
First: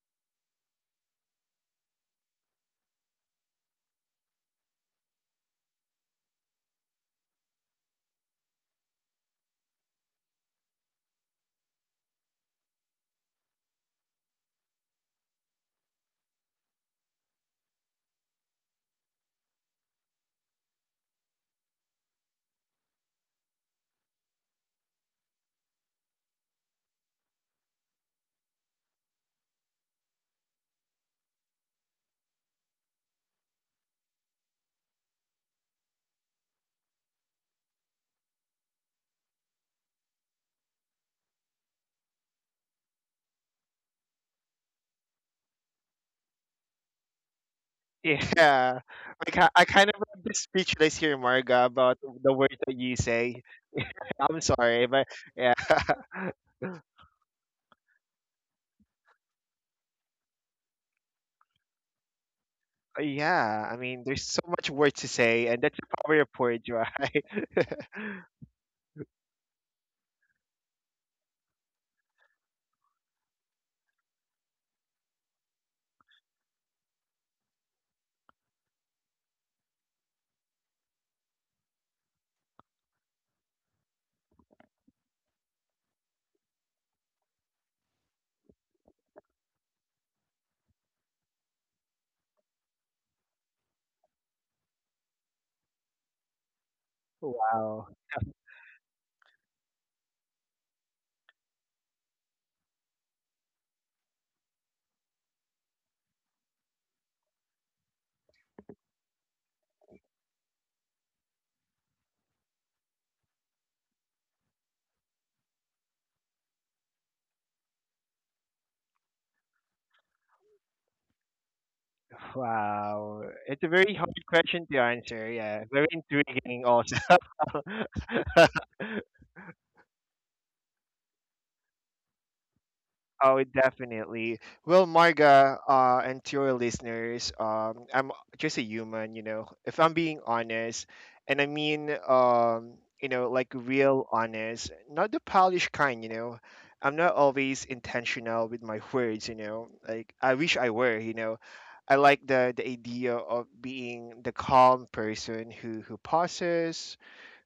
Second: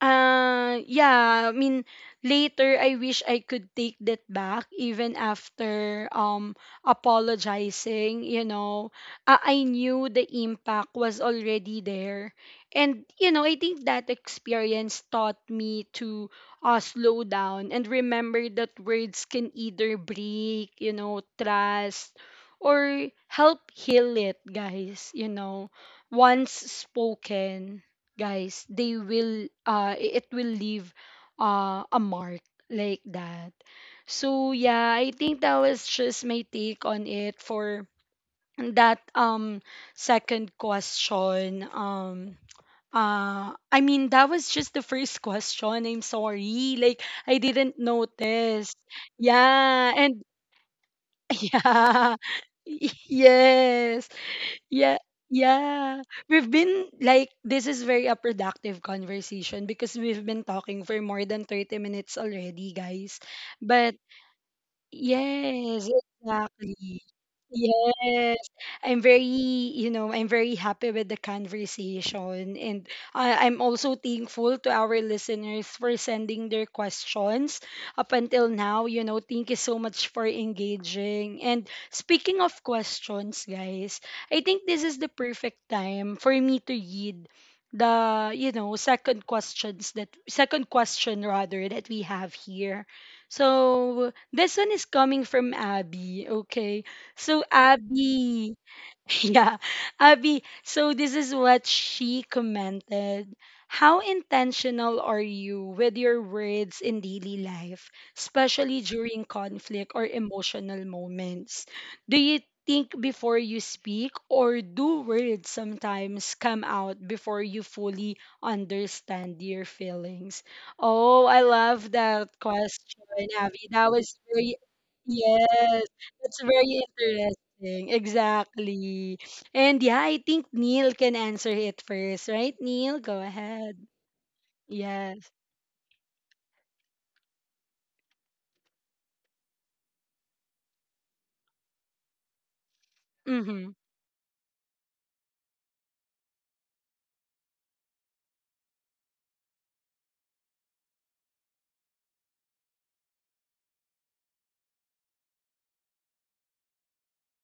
A: yeah, I mean, later I wish I could take that back even after apologizing, you know. I knew the impact was already there. And you know, I think that experience taught me to slow down and remember that words can either break, you know, trust, or help heal it, guys, you know. Once spoken, guys, they will, it will leave a mark, like that. So yeah, I think that was just my take on it for that, second question. I mean, that was just the first question, I'm sorry, like I didn't
B: Yeah.
A: notice.
B: [LAUGHS] I
A: Yeah.
B: kind of
A: And
B: a bit speechless here,
A: [LAUGHS]
B: Marga, about
A: yeah.
B: the words that
A: [LAUGHS]
B: you say.
A: Yes.
B: [LAUGHS] I'm sorry,
A: Yeah,
B: but yeah.
A: yeah.
B: [LAUGHS]
A: We've been like this is very a productive conversation, because we've been talking for more than 30 minutes already, guys.
B: yeah. I
A: But
B: mean, there's so much words to say, and that's
A: yes,
B: the power of words,
A: exactly.
B: right? [LAUGHS]
A: Yes. I'm very, you know, I'm very happy with the conversation. And I'm also thankful to our listeners for sending their questions up until now. You know, thank you so much for engaging. And speaking of questions, guys, I think this is the perfect time for me to read the, you know, second questions, that second question rather, that we have here. So this one is coming from Abby, okay? So
B: wow.
A: Abby, [LAUGHS] yeah, Abby. So this is what she commented. How intentional are you with your words in daily life, especially during conflict or emotional moments? Do you think before you speak, or do words sometimes come out before you fully understand your feelings? Oh, I love that question,
B: Wow, it's a
A: Abby.
B: very
A: That
B: hard
A: was very,
B: question to answer. Yeah, very
A: yes, that's
B: intriguing
A: very
B: also.
A: interesting thing.
B: [LAUGHS]
A: Exactly. And yeah, I think Neil can answer it first, right? Neil, go
B: Oh,
A: ahead.
B: definitely. Well,
A: Yes.
B: Marga, and to your listeners, I'm just a human, if I'm being honest. And I mean, like,
A: Mm-hmm.
B: real honest, not the polished kind. I'm not always intentional with my words. Like, I wish I were. I like the idea of being the calm person who, pauses,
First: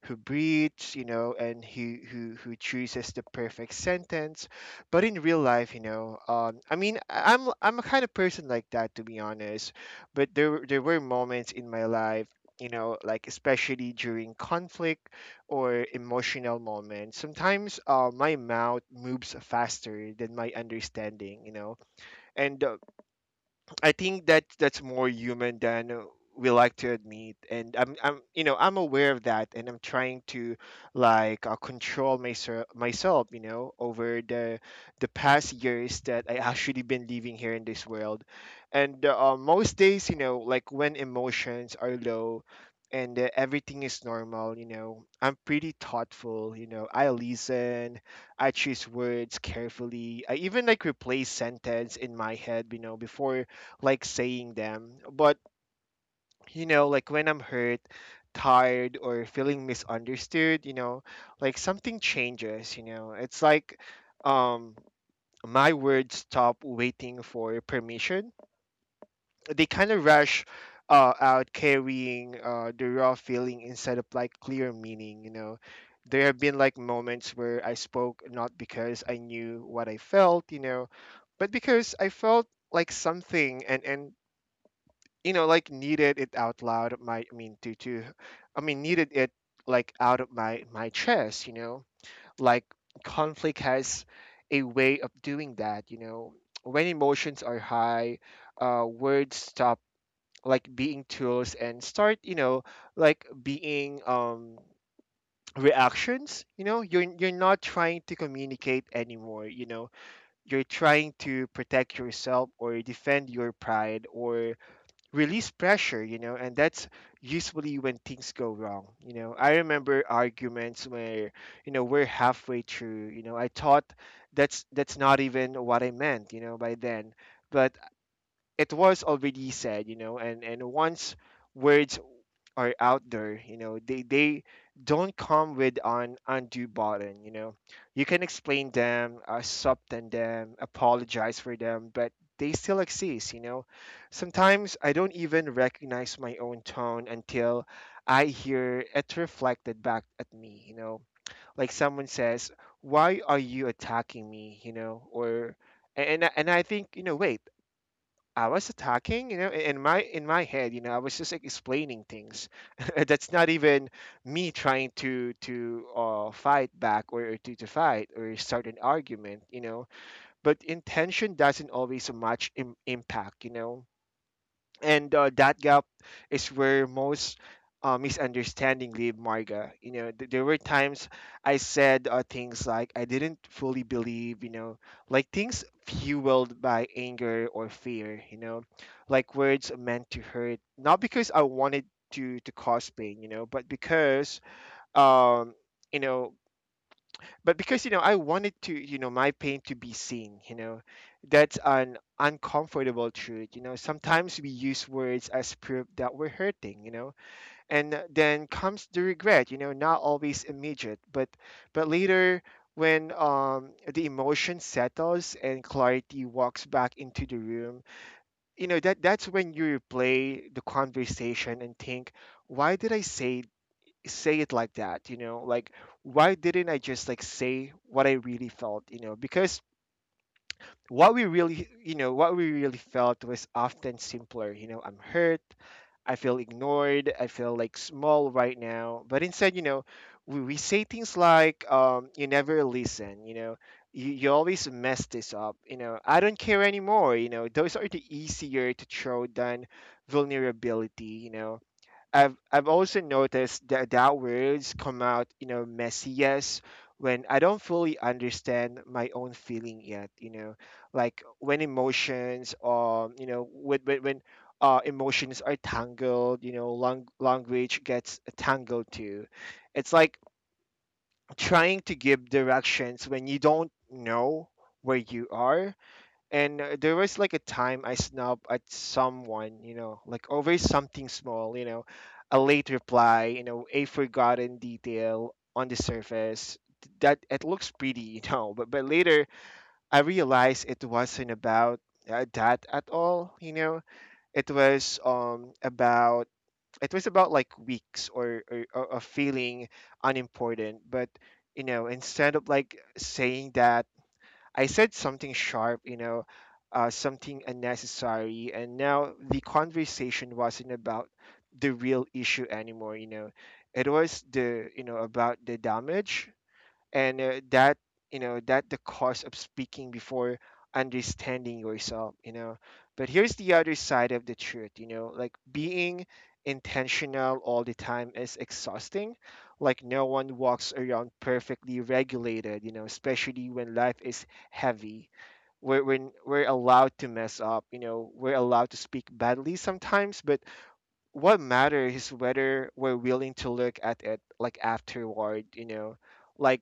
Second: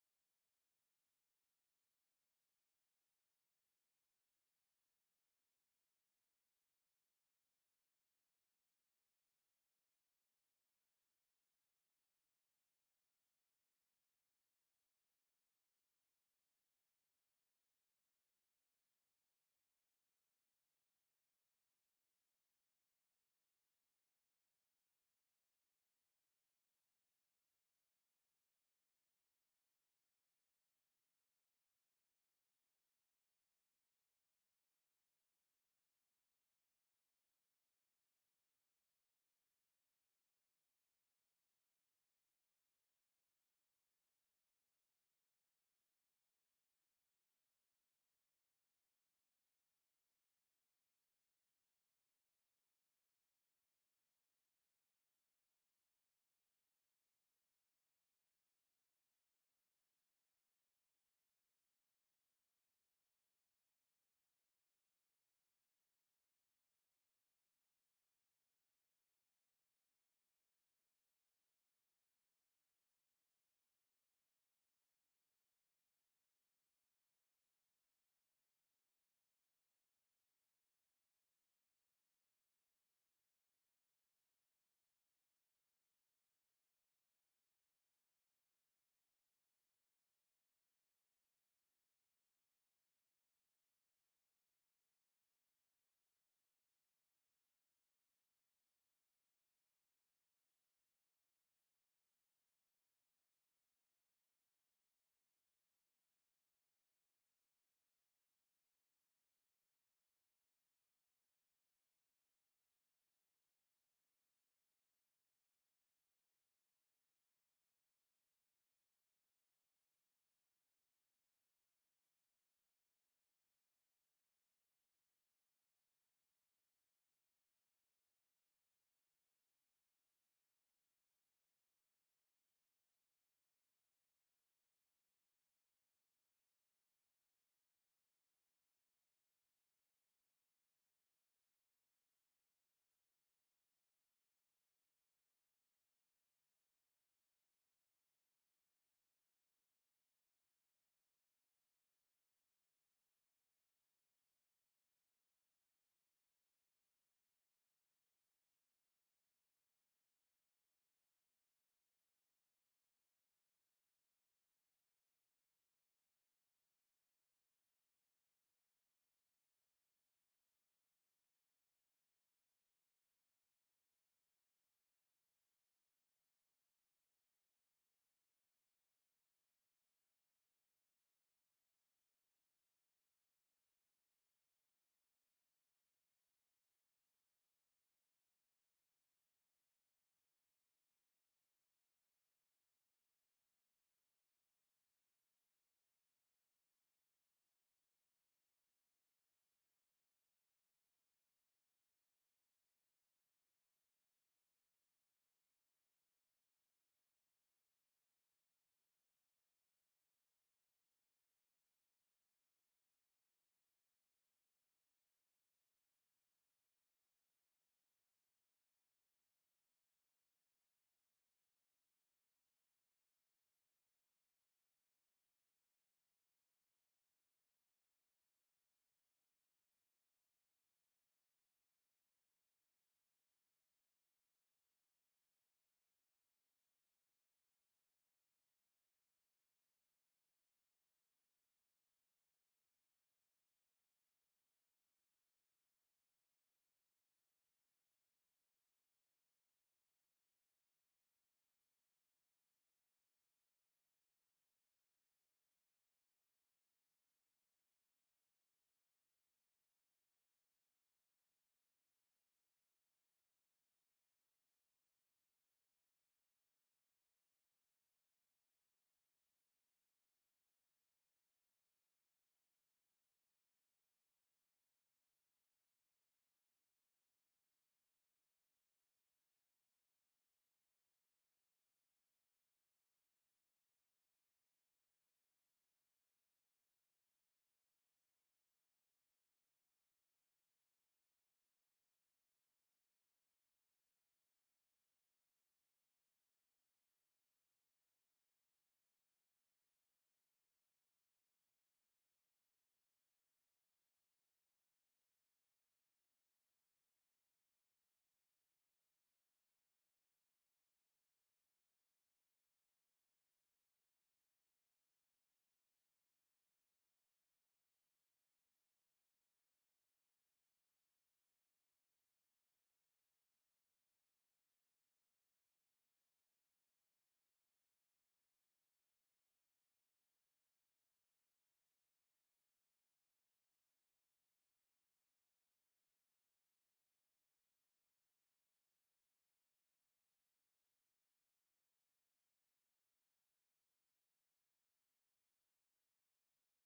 B: who breathes, and who, chooses the perfect sentence. But in real life, I mean, I'm a kind of person like that, to be honest. But there were moments in my life, like, especially during conflict or emotional moments. Sometimes, my mouth moves faster than my understanding, and, I think that that's more human than, we like to admit. And I'm I'm aware of that, and I'm trying to, like, control myself, over the past years that I [LAUGHS] actually been living here in this world. And, most days, like when emotions are low. And everything is normal. I'm pretty thoughtful. I listen, I choose words carefully. I even, like, replace sentence in my head, before, like, saying them. But, like, when I'm hurt, tired, or feeling misunderstood, like, something changes. It's like, um, my words stop waiting for permission. They kind of rush, out, carrying, the raw feeling instead of like clear meaning. There have been, like, moments where I spoke, not because I knew what I felt, but because I felt like something, and like, needed it out loud. My I mean, to, I mean, needed it, like, out of my chest like, conflict has a way of doing that when emotions are high, words stop, like, being tools and start, like being, reactions. You're not trying to communicate anymore you're trying to protect yourself or defend your pride or release pressure, and that's usually when things go wrong. I remember arguments where, we're halfway through, I thought, that's not even what I meant, by then. But it was already said, and once words are out there, they don't come with an undo button. You can explain them, subtend them, apologize for them, but they still exist. Sometimes I don't even recognize my own tone until I hear it reflected back at me. Like someone says, "Why are you attacking me?" Or and I think, wait, I was attacking, in my head, I was just, like, explaining things. [LAUGHS] That's not even me trying to, fight back, or to fight or start an argument. But intention doesn't always match impact, and, that gap is where most, misunderstanding leave, Marga, you know. There were times I said, things like I didn't fully believe, like things fueled by anger or fear, like words meant to hurt, not because I wanted to cause pain, but because, um you know I wanted to, my pain to be seen, you know. That's an uncomfortable truth, sometimes we use words as proof that we're hurting, you know. And then comes the regret, not always immediate, but later, when, the emotion settles and clarity walks back into the room, you know that that's when you replay the conversation and think, why did I say it like that, like, why didn't I just, like, say what I really felt, because what we really what we really felt was often simpler. I'm hurt, I feel ignored, I feel like small right now, but instead, we say things like, you never listen, you always mess this up, I don't care anymore, you know. Those are the easier to throw than vulnerability, you know. I've also noticed that words come out, messiest when I don't fully understand my own feeling yet. You know, like when emotions you know when emotions are tangled. You know, language gets tangled too. It's like trying to give directions when you don't know where you are, and there was like a time I snubbed at someone, you know, like over something small, you know, a late reply, you know, a forgotten detail on the surface that it looks pretty, [LAUGHS] you know, but later I realized it wasn't about that at all, you know. It was um about it was about like weeks or feeling unimportant, but you know, instead of like saying that, I said something sharp, you know, something unnecessary, and now the conversation wasn't about the real issue anymore. You know, it was the you know about the damage and that you know that the cost of speaking before understanding yourself, you know. But here's the other side of the truth, you know, like being intentional all the time is exhausting. Like no one walks around perfectly regulated, you know, especially when life is heavy. We're allowed to mess up, you know, we're allowed to speak badly sometimes, but what matters is whether we're willing to look at it like afterward, you know. Like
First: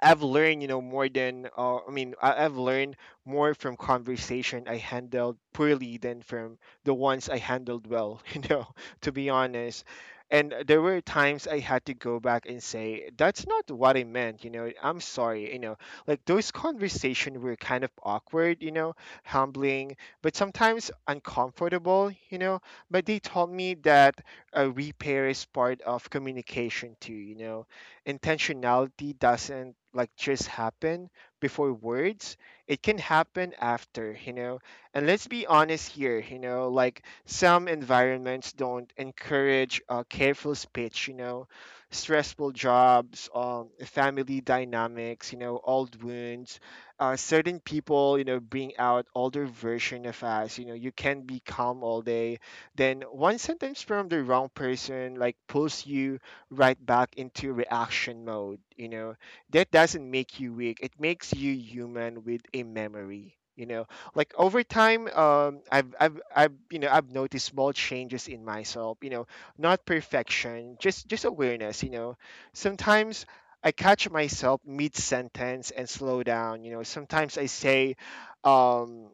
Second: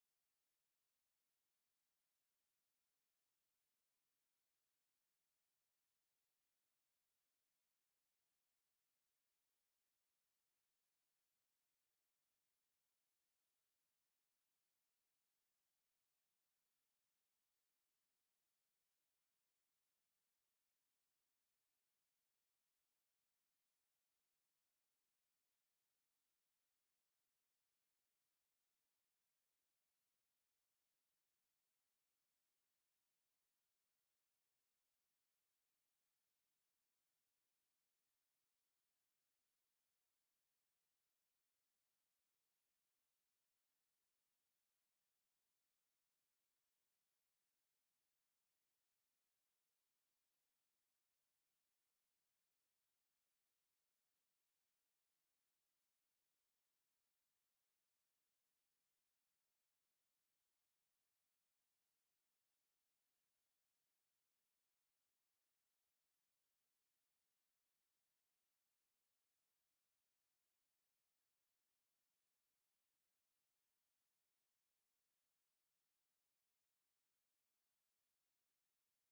B: I've learned, you know, more than I've learned more from conversation I handled poorly than from the ones I handled well, [LAUGHS] you know, to be honest. And there were times I had to go back and say, that's not what I meant, you know, I'm sorry, you know, like those conversations were kind of awkward, you know, humbling, but sometimes uncomfortable, you know, but they taught me that a repair is part of communication too, you know. Intentionality doesn't like just happen before words, it can happen after, you know. And let's be honest here, you know, like some environments don't encourage careful speech, you know, stressful jobs, family dynamics, you know, old wounds, certain people, you know, bring out older version of us, you know. You can be calm all day, then one sentence from the wrong person like pulls you right back into reaction mode. You know, that doesn't make you weak, it makes you human with a memory. You know, like over time, I've noticed small changes in myself. You know, not perfection, just awareness. You know, sometimes I catch myself mid sentence and slow down. You know, sometimes I say, um,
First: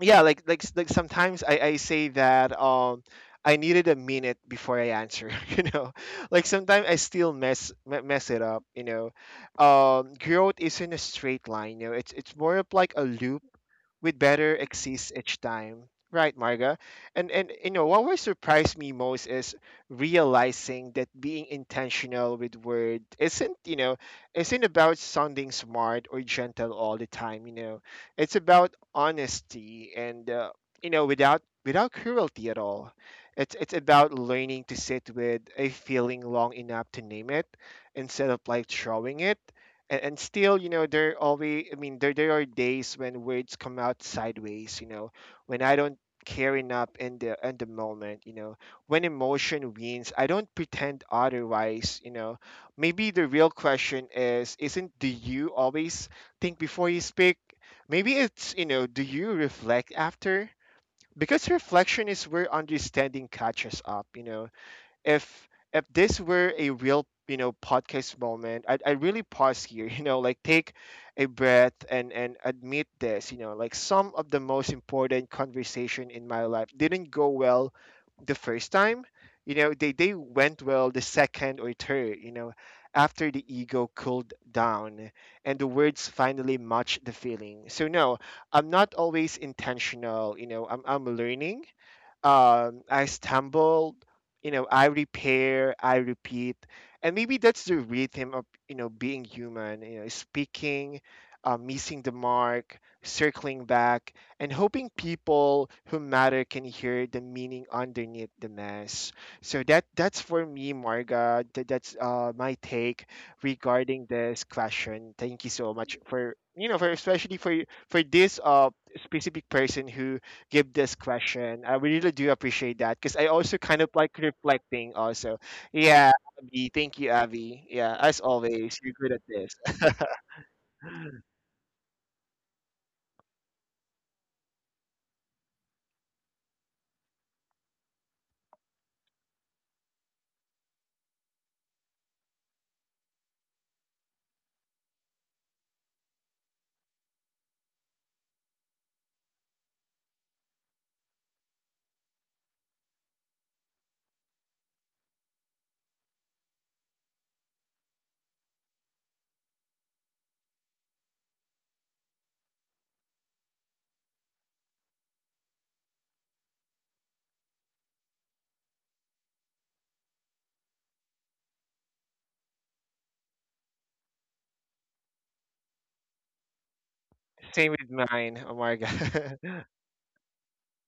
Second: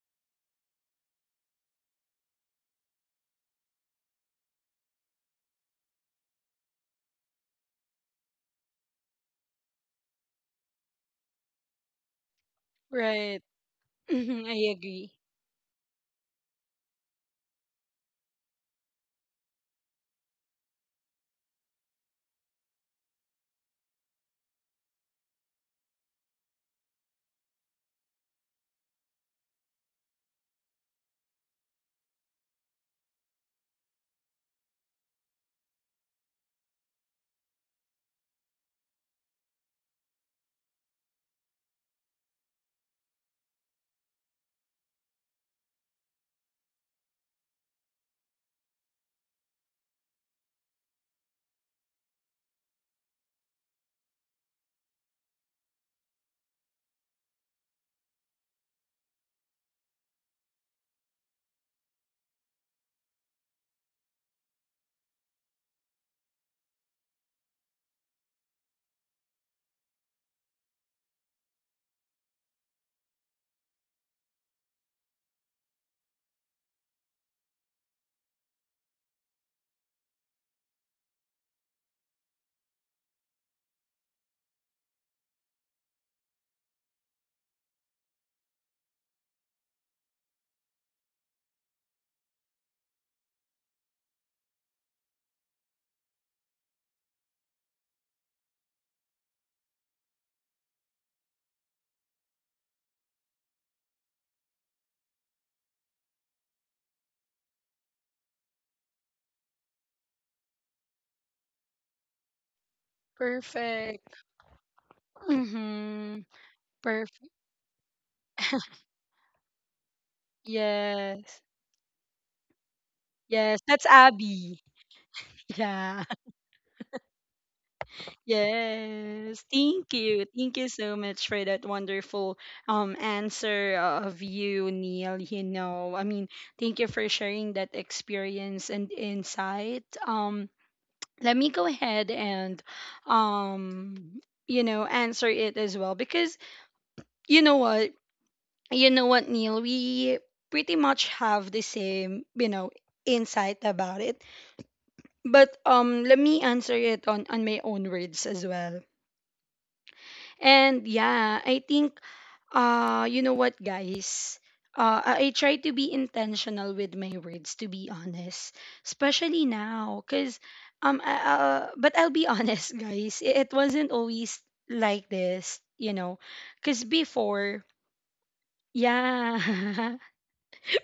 B: yeah, like sometimes I say that I needed a minute before I answer, [LAUGHS] you know. Like sometimes I still mess it up, you know. Growth isn't a straight line, you know, it's more of like a loop
A: Right.
B: with
A: Mm-hmm.
B: better
A: I
B: exceeds
A: agree.
B: each time. Right, Marga. And you know what will surprise me most is realizing that being intentional with word isn't, you know, isn't about sounding smart or gentle all the time, you know. It's about honesty and, you know, without cruelty at all. It's about learning to sit with a feeling long enough to name it instead of like throwing it. And still, you know, there always I mean there there are days when words come out sideways, you know, when I don't care enough in the moment, you know, when emotion wins, I don't pretend otherwise, you know. Maybe the real question is isn't do you always think before you speak. Maybe it's, you know, do you reflect after, because reflection is where understanding catches up, you know. if if this were a real, you know, podcast moment, I'd really pause here, [LAUGHS] you know, like take a breath and admit this, you know, like some of the most important conversation in my life didn't go well the first time, you know. They went well the second or third, you know, after the ego cooled down and the words finally matched the feeling. So no, I'm not always intentional, you know, I'm learning. I stumbled, you know, I repair, I repeat, and maybe that's the rhythm of, you know, being human. You know, speaking, missing the mark, circling back, and hoping people who matter can hear the meaning underneath the mess. So that's for me, Marga. That's my take regarding
A: Perfect.
B: this question. Thank you so much
A: Mm-hmm.
B: for, you know, for
A: Perfect.
B: especially for this specific person who give this
A: Yes.
B: question. I really do appreciate that because I also
A: Yes.
B: kind
A: That's
B: of like
A: Abby.
B: reflecting also.
A: [LAUGHS] Yeah.
B: Yeah, Abby, thank you, Abby. Yeah, as always, you're good at
A: Yes.
B: this.
A: Thank you. Thank you so
B: [LAUGHS]
A: much for that wonderful answer of you, Neil. You know, I mean, thank you for sharing that experience and insight. Let me go ahead and um answer it as well because you know what you know what Neil, we pretty much have the same, you know, insight about it, but let me answer it on my own words as well. And yeah, I think you know what, guys? I try to be intentional with my words, to be honest, especially now cuz but I'll be honest, [LAUGHS] guys, it wasn't always like this, you know. Cuz
B: Same
A: before,
B: with mine. Oh my god.
A: yeah. [LAUGHS]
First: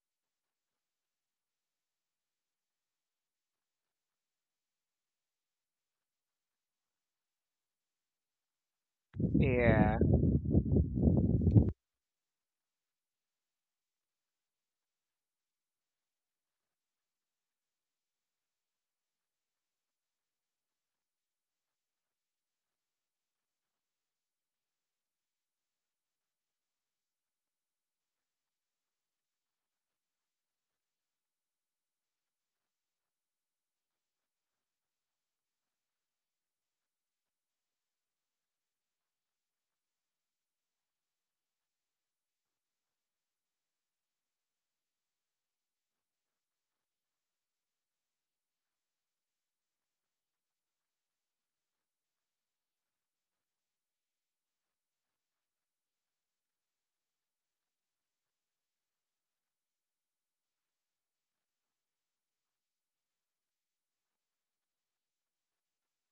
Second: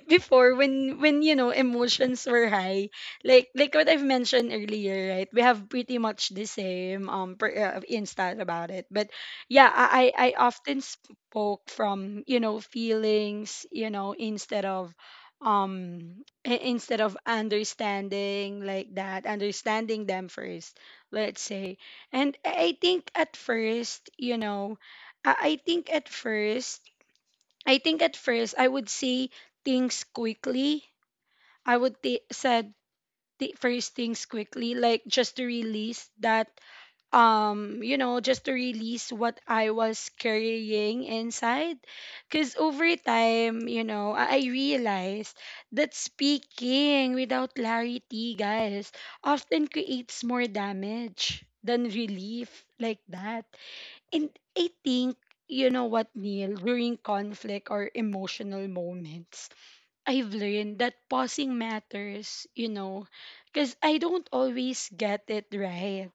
A: Before when you know, emotions were high, like what I've mentioned earlier, right? We have pretty much the same instance about it. But yeah,
B: [LAUGHS] Yeah.
A: I often spoke from, you know, feelings, you know, instead of instead of understanding, like that, understanding them first, let's say. And I I think at first I think at first, I would say things quickly. I would t- said th- first things quickly, like just to release that, you know, just to release what I was carrying inside. Because over time, you know, I realized that speaking without clarity, guys, often creates more damage than relief, like that. And I think, you know what, Neil, during conflict or emotional moments, I've learned that pausing matters, you know, because I don't always get it right,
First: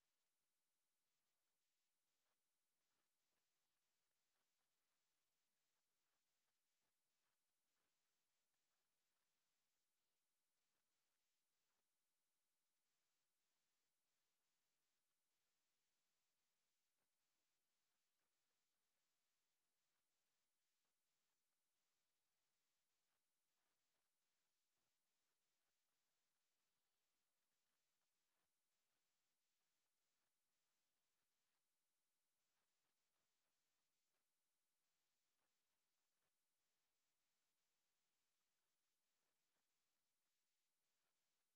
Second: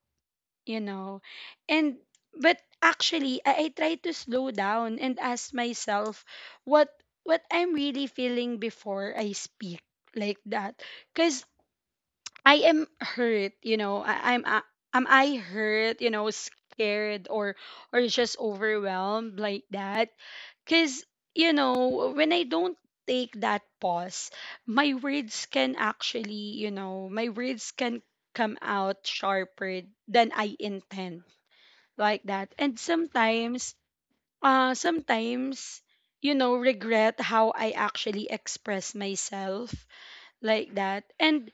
A: you know. And, but actually, I try to slow down and ask myself what what I'm really feeling before I speak, like that. Because I am hurt, you know. Am I hurt, you know, scared, or just overwhelmed, like that? Cuz you know, when I don't take that pause, my words can come out sharper than I intend, like that. And sometimes, you know, regret how I actually express myself, like that. And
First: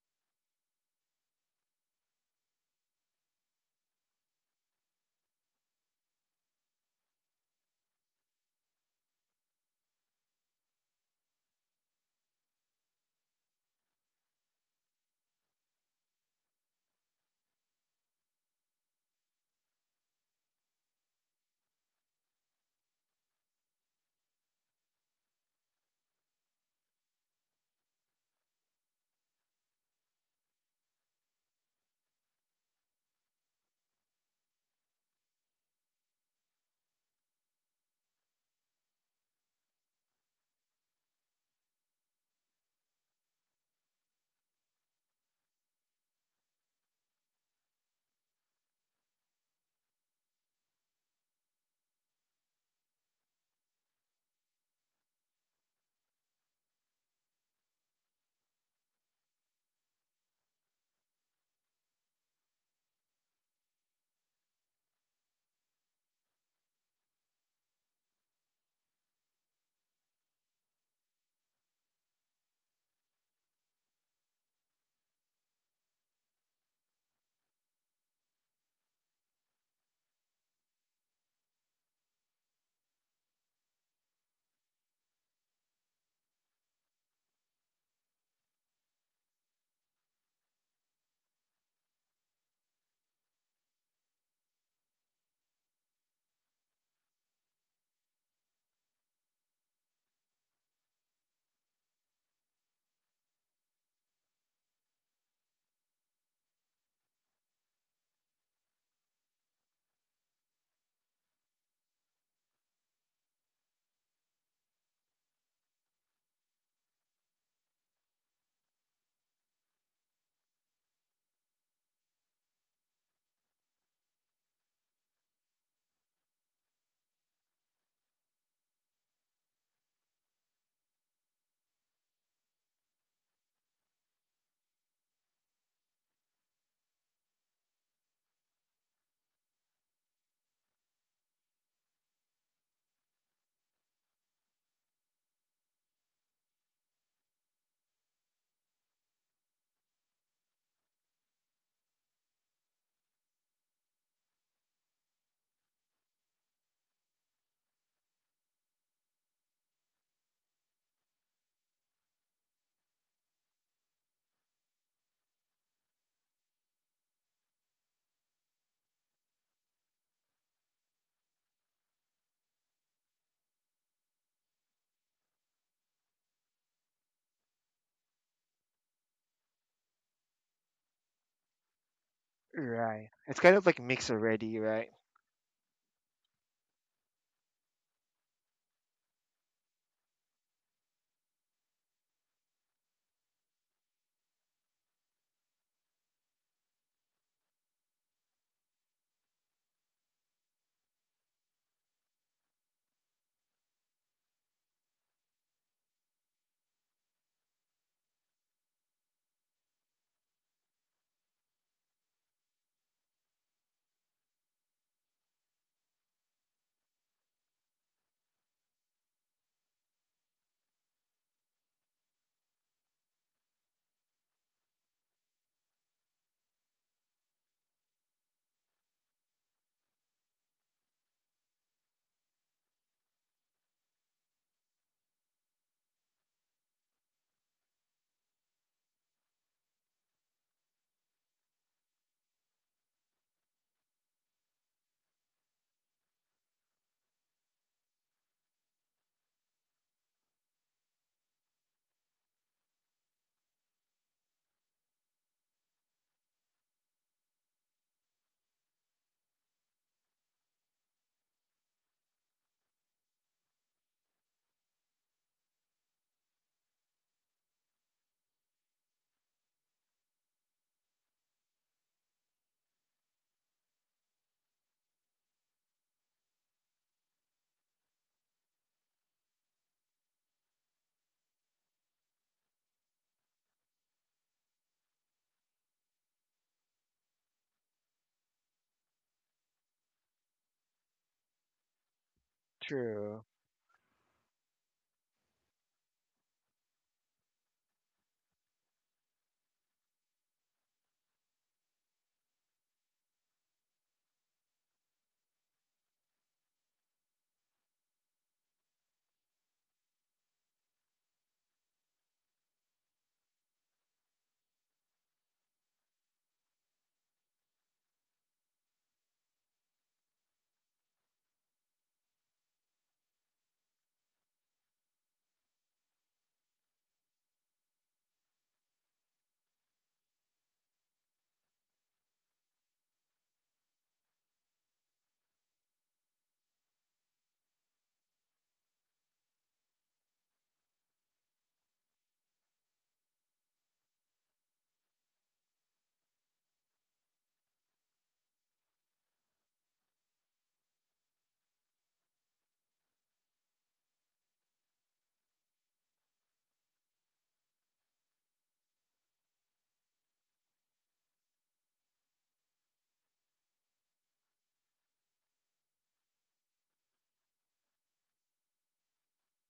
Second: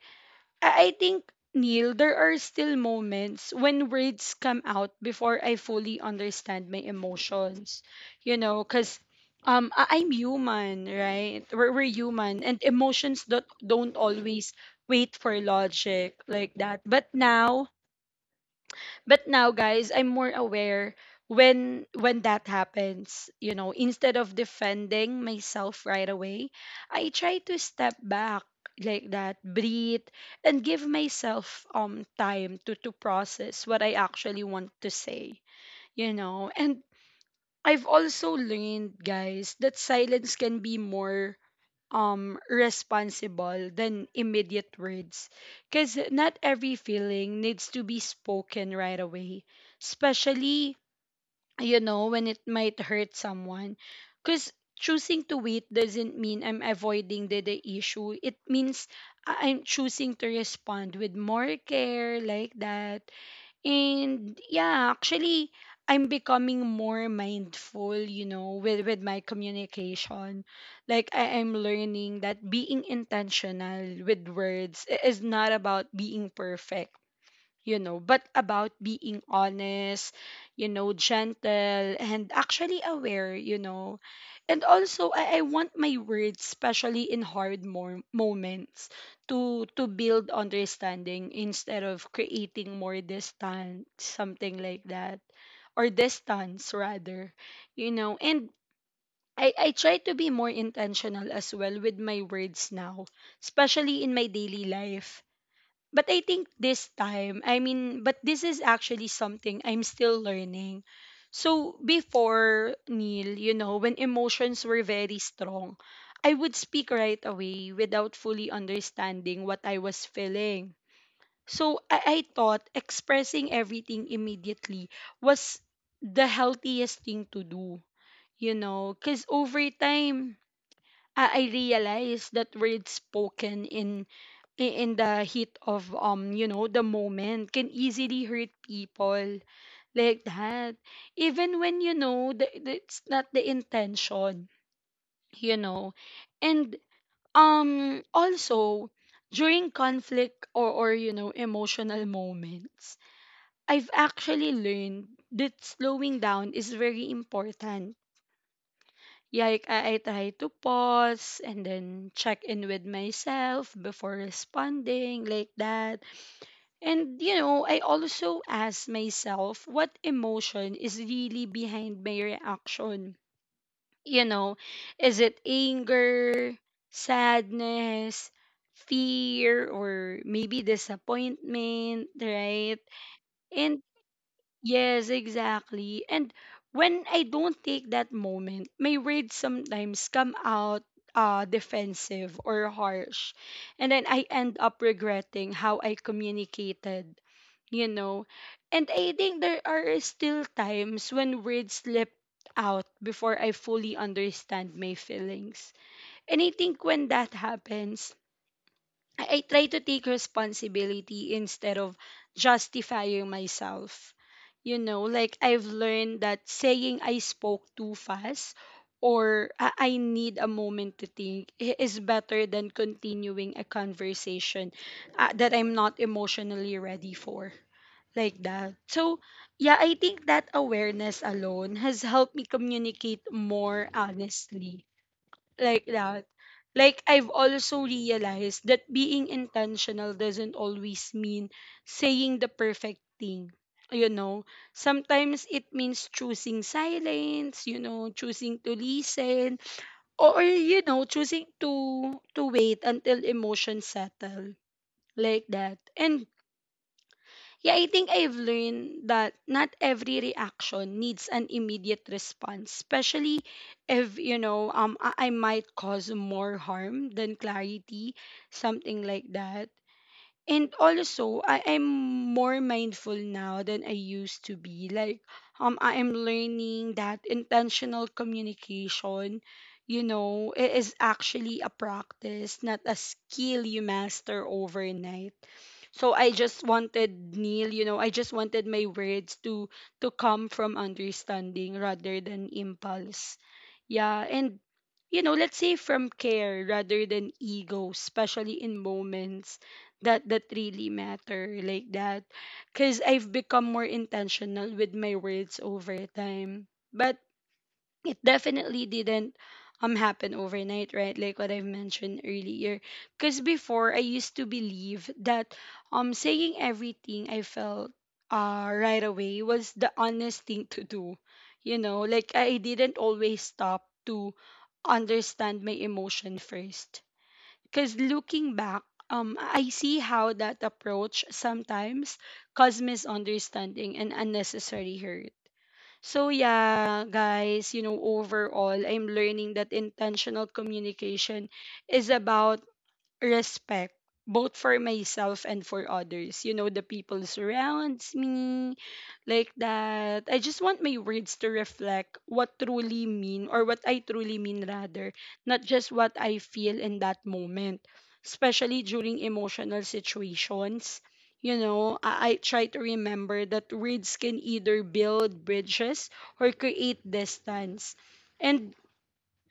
A: I think, Neil, there are still moments when words come out before I fully understand my emotions. You know, because I'm human, right? We're human, and emotions don't always wait for logic, like that. But now, but now, guys, I'm more aware. When that happens, you know, instead of defending myself right away, I try to step back, like that, breathe, and give myself time to process what I actually want to say, you know. And I've also learned, guys, that silence can be more responsible than immediate words, because not every feeling needs to be spoken right away, especially, you know, when it might hurt someone. Because choosing to wait doesn't mean I'm avoiding the issue. It means I'm choosing to respond with more care, like that. And yeah, actually, I'm becoming more mindful, you know, with my communication. Like, I am learning that being intentional with words is not about being perfect, you know, but about being honest, you know, gentle, and actually aware, you know. And also, I want my words, especially in hard moments, to build understanding instead of creating more distance, something like that, or distance rather, you know. And I try to be more intentional as well with my words now, especially in my daily life. But I think this time, I mean, but this is actually something I'm still learning. So before, Neil, you know, when emotions were very strong, I would speak right away without fully understanding what I was feeling. So I thought expressing everything immediately was the healthiest thing to do, you know. Because over time, I realize that words spoken in in the heat of you know, the moment can easily hurt people, like that, even when you know that it's not the intention, you know. And also, during conflict or you know, emotional moments, I've actually learned that slowing down is very important. Yeah, like, I try to pause and then check in with myself before responding, like that. And you know, I also ask myself what emotion is really behind my reaction. You know, is it anger, sadness, fear, or maybe disappointment, right?
B: Right. It's kind of
A: And
B: like mixed already, right?
A: yes, exactly. And when I don't take that moment, my words sometimes come out defensive or harsh. And then I end up regretting how I communicated, you know. And I think there are still times when words slip out before I fully understand my feelings. And I think when that happens, I try to take responsibility instead of justifying myself. You know, like I've learned that saying I spoke too fast or I need a moment to think is better than continuing a conversation that I'm not emotionally ready for. Like that. So, yeah, I think that awareness alone has helped me communicate more honestly, like that. Like I've also realized that being intentional doesn't always mean saying the perfect thing. You know, sometimes it means choosing silence, you know, choosing to listen, or you know, choosing to wait until emotions settle, like that. And yeah, I think I've learned that not every reaction needs an immediate response, especially if, you know, I might cause more harm than clarity, something like that. And also, I am more mindful now than I used to be. Like I am learning that intentional communication, you know, it is actually a practice, not a skill you master overnight. So I just wanted, Neil, you know, I just wanted my words to come from understanding rather than
B: True.
A: impulse. Yeah, and you know, let's say from care rather than ego, especially in moments that really matter, like that. Because I've become more intentional with my words over time, but it definitely didn't happen overnight, right, like what I've mentioned earlier. Because before, I used to believe that saying everything I felt right away was the honest thing to do, you know. Like, I didn't always stop to understand my emotion first. Because looking back, I see how that approach sometimes causes misunderstanding and unnecessary hurt. So, yeah, guys, you know, overall, I'm learning that intentional communication is about respect, both for myself and for others. You know, the people surrounds me, like that. I just want my words to reflect what truly mean, or what I truly mean rather, not just what I feel in that moment, especially during emotional situations. You know, I try to remember that words can either build bridges or create distance. And I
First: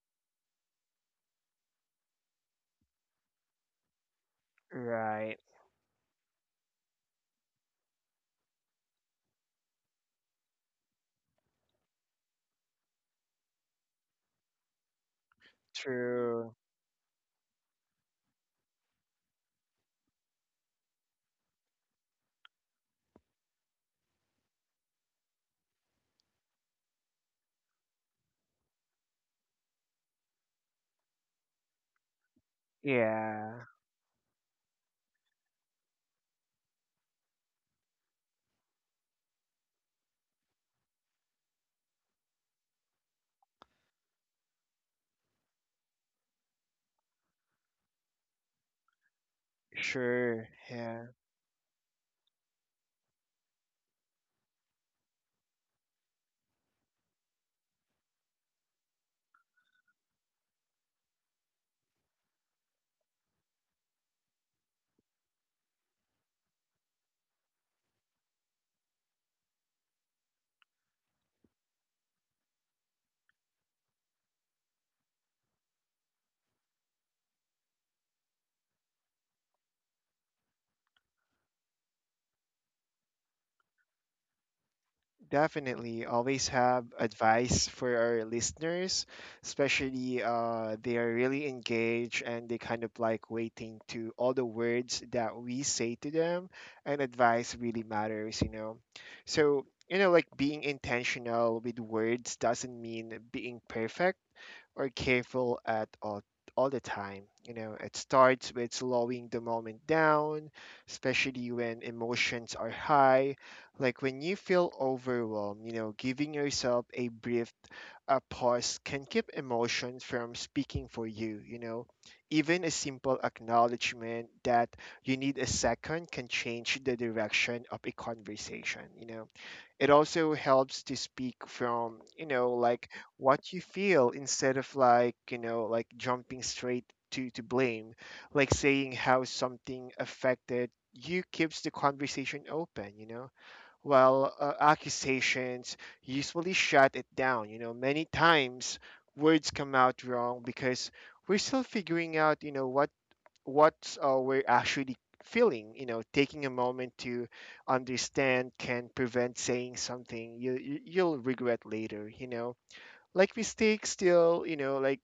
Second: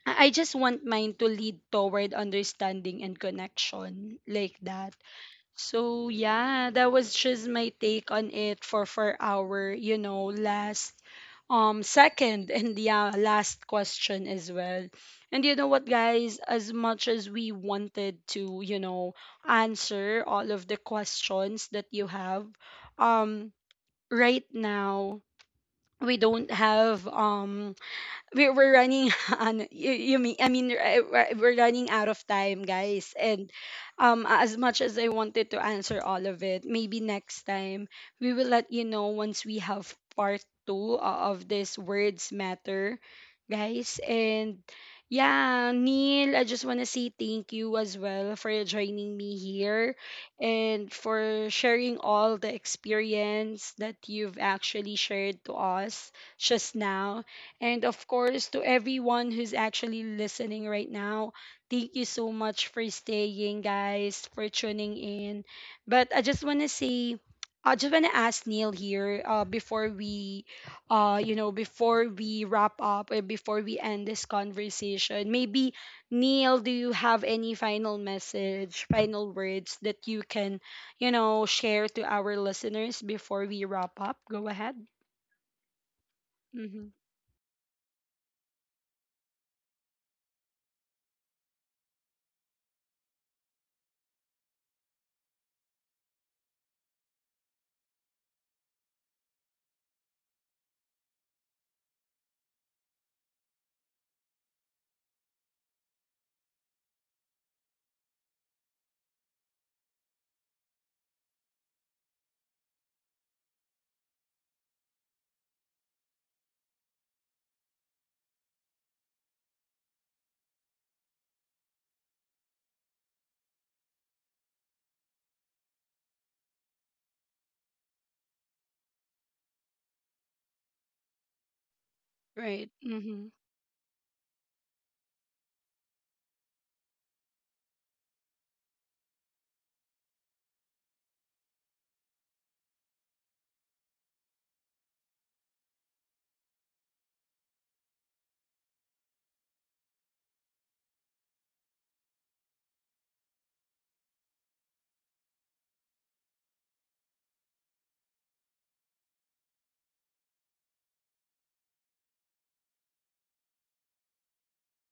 A: I just want mine to lead toward understanding and connection, like that.
B: Right.
A: So yeah, that was just my take on it for our, you know, last second and yeah, last question as well. And you know what, guys,
B: True.
A: as much as we wanted to, you know, answer all of the questions that you have, um right now, we don't have we're running [LAUGHS] on you, you mean, I mean, we're running out of time, guys. And
B: Yeah.
A: as much as I wanted to answer all of it, maybe next time we will let you know once we have part 2 of this words matter, guys. And yeah, Neil, I just want to say thank you as well for joining me here
B: Sure,
A: and
B: yeah,
A: for sharing all the experience that you've actually shared to us just now. And of course, to everyone who's actually listening right now, thank you so much for staying, guys, for tuning in. But I just want to say, I just want to ask Neil here, before we, you know, before we wrap up or before we end this conversation. Maybe, Neil, do you have any final message, final words that you can, you know, share to our listeners before we wrap up? Go ahead.
B: definitely. Always have
A: Mm-hmm.
B: advice for our listeners, especially they are really engaged and they kind of like waiting to all the words that we say to them, and advice really matters, you know. So, you know, like being intentional with words doesn't mean being perfect or careful at all the time. You know, it starts with slowing the moment down, especially when emotions are high. Like when you feel overwhelmed, you know, giving yourself a brief a pause can keep emotions from speaking for you, you know. Even a simple acknowledgement that you need a second can change the direction of a conversation, you know. It also helps to speak from, you know,
A: Right.
B: like
A: Mm-hmm.
B: what you feel instead of like, you know, like jumping straight to blame, like saying how something affected you keeps the conversation open, you know. Well, accusations usually shut it down, you know. Many times words come out wrong because we're still figuring out, you know, what we're actually feeling, you know. Taking a moment to understand can prevent saying something you'll regret later, you know. Like mistakes still, you know, like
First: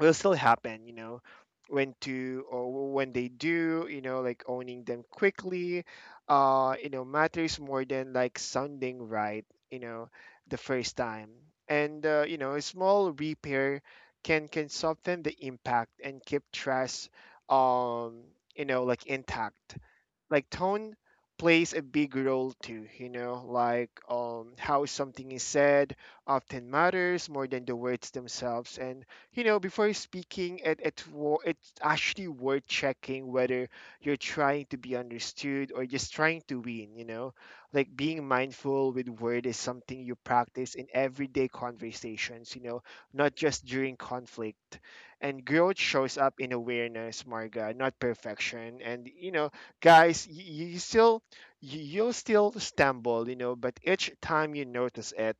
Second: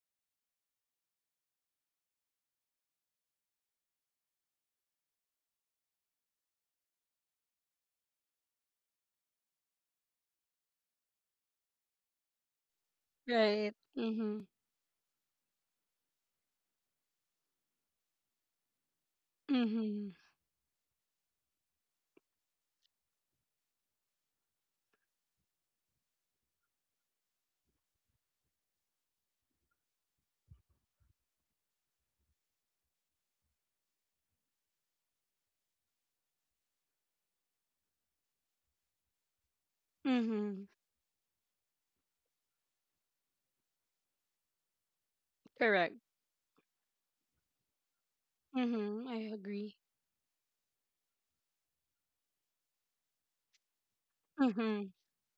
B: will still happen, you know, when to or when they do, you know, like owning them quickly, you know, matters more than like sounding right, you know, the first time. And you know, a small
A: Right.
B: repair
A: Mhm.
B: can soften the impact and keep trust, um you know, like intact.
A: Mhm.
B: Like tone plays a big role too, you know, like how something is said often matters more than the words themselves. And you know, before speaking it, it's actually worth checking whether you're trying to be understood or just trying to win, you know. Like being mindful with word is something you
A: Mhm.
B: practice in everyday conversations, you know, not just during conflict. And growth
A: Correct.
B: shows up in awareness, Marga, not perfection.
A: Mhm.
B: And
A: I
B: you know,
A: agree.
B: guys, you still you'll still stumble, you know, but each time you
A: Mhm.
B: notice it,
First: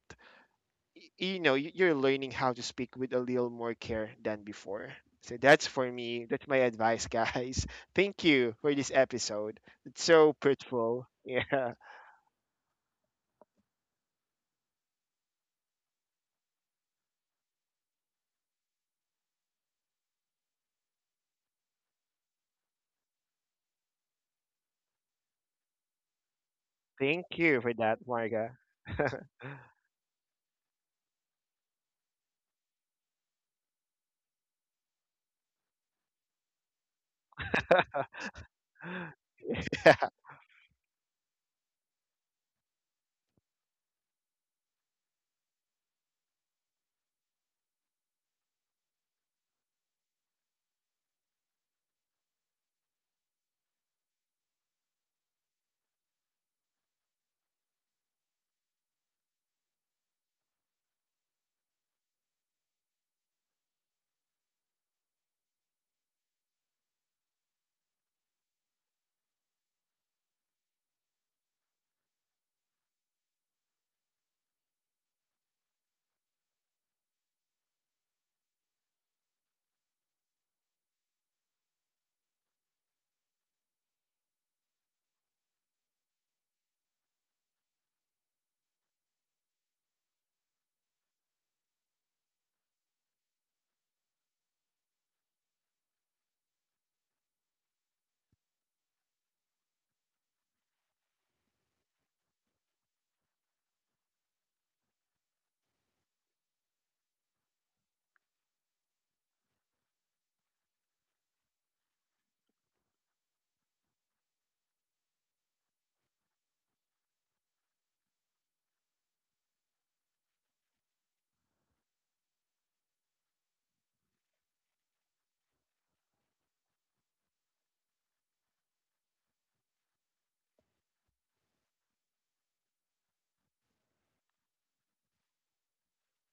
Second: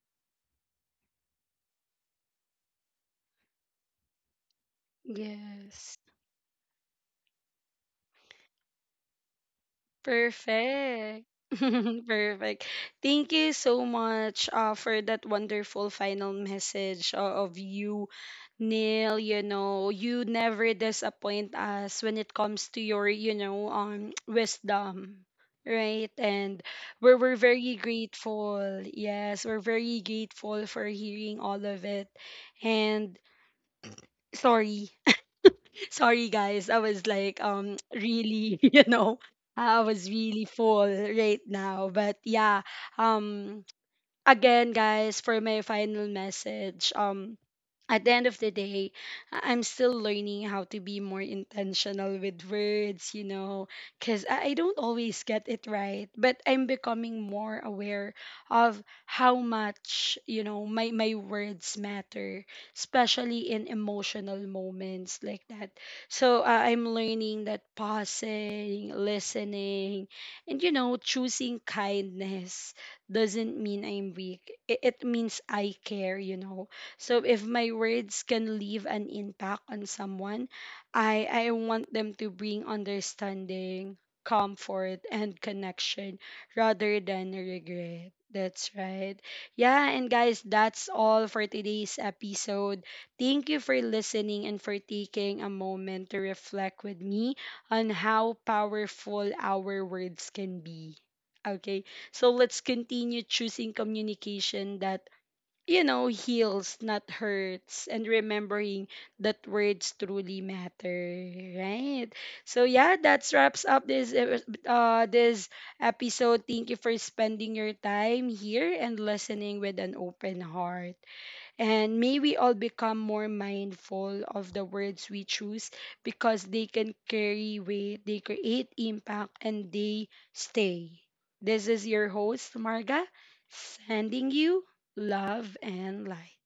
B: you know, you're learning how to speak with a little more care than before. So that's for
A: Yes.
B: me, that's my advice, guys. [LAUGHS] Thank you for this episode, it's so fruitful.
A: Perfect.
B: Yeah.
A: [LAUGHS] Perfect. Thank you so much, for that wonderful final message, of you, Neil. You know, you never disappoint us when it comes to your, you know, [TSK] wisdom, right? And
B: [LAUGHS]
A: we're,
B: Thank
A: we're
B: you for
A: very
B: that, Marga.
A: grateful. Yes, we're very grateful for hearing all of it. And sorry. Sorry, guys. I was like, really, [LAUGHS] you
B: [LAUGHS]
A: know, I was really full right now. But yeah, um, again, guys, for my final message, at the end of the day, I'm still learning how to be more intentional with words, you know, because I don't always get it right, but I'm becoming more aware of how much, you know, my words matter, especially in emotional moments, like that. So I'm learning that pausing, listening, and, you know, choosing kindness doesn't mean I'm weak. It means I care, you know. So if my words can leave an impact on someone, I want them to bring understanding, comfort, and connection rather than regret. That's right. Yeah, and guys, that's all for today's episode. Thank you for listening and for taking a moment to reflect with me on how powerful our words can be. Okay, so let's continue choosing communication that, you know, heals, not hurts, and remembering that words truly matter, right? So yeah, that wraps up this this episode. Thank you for spending your time here and listening with an open heart. And may we all become more mindful of the words we choose because they can carry weight, they create impact, and they stay. This is your host, Marga, sending you love and light.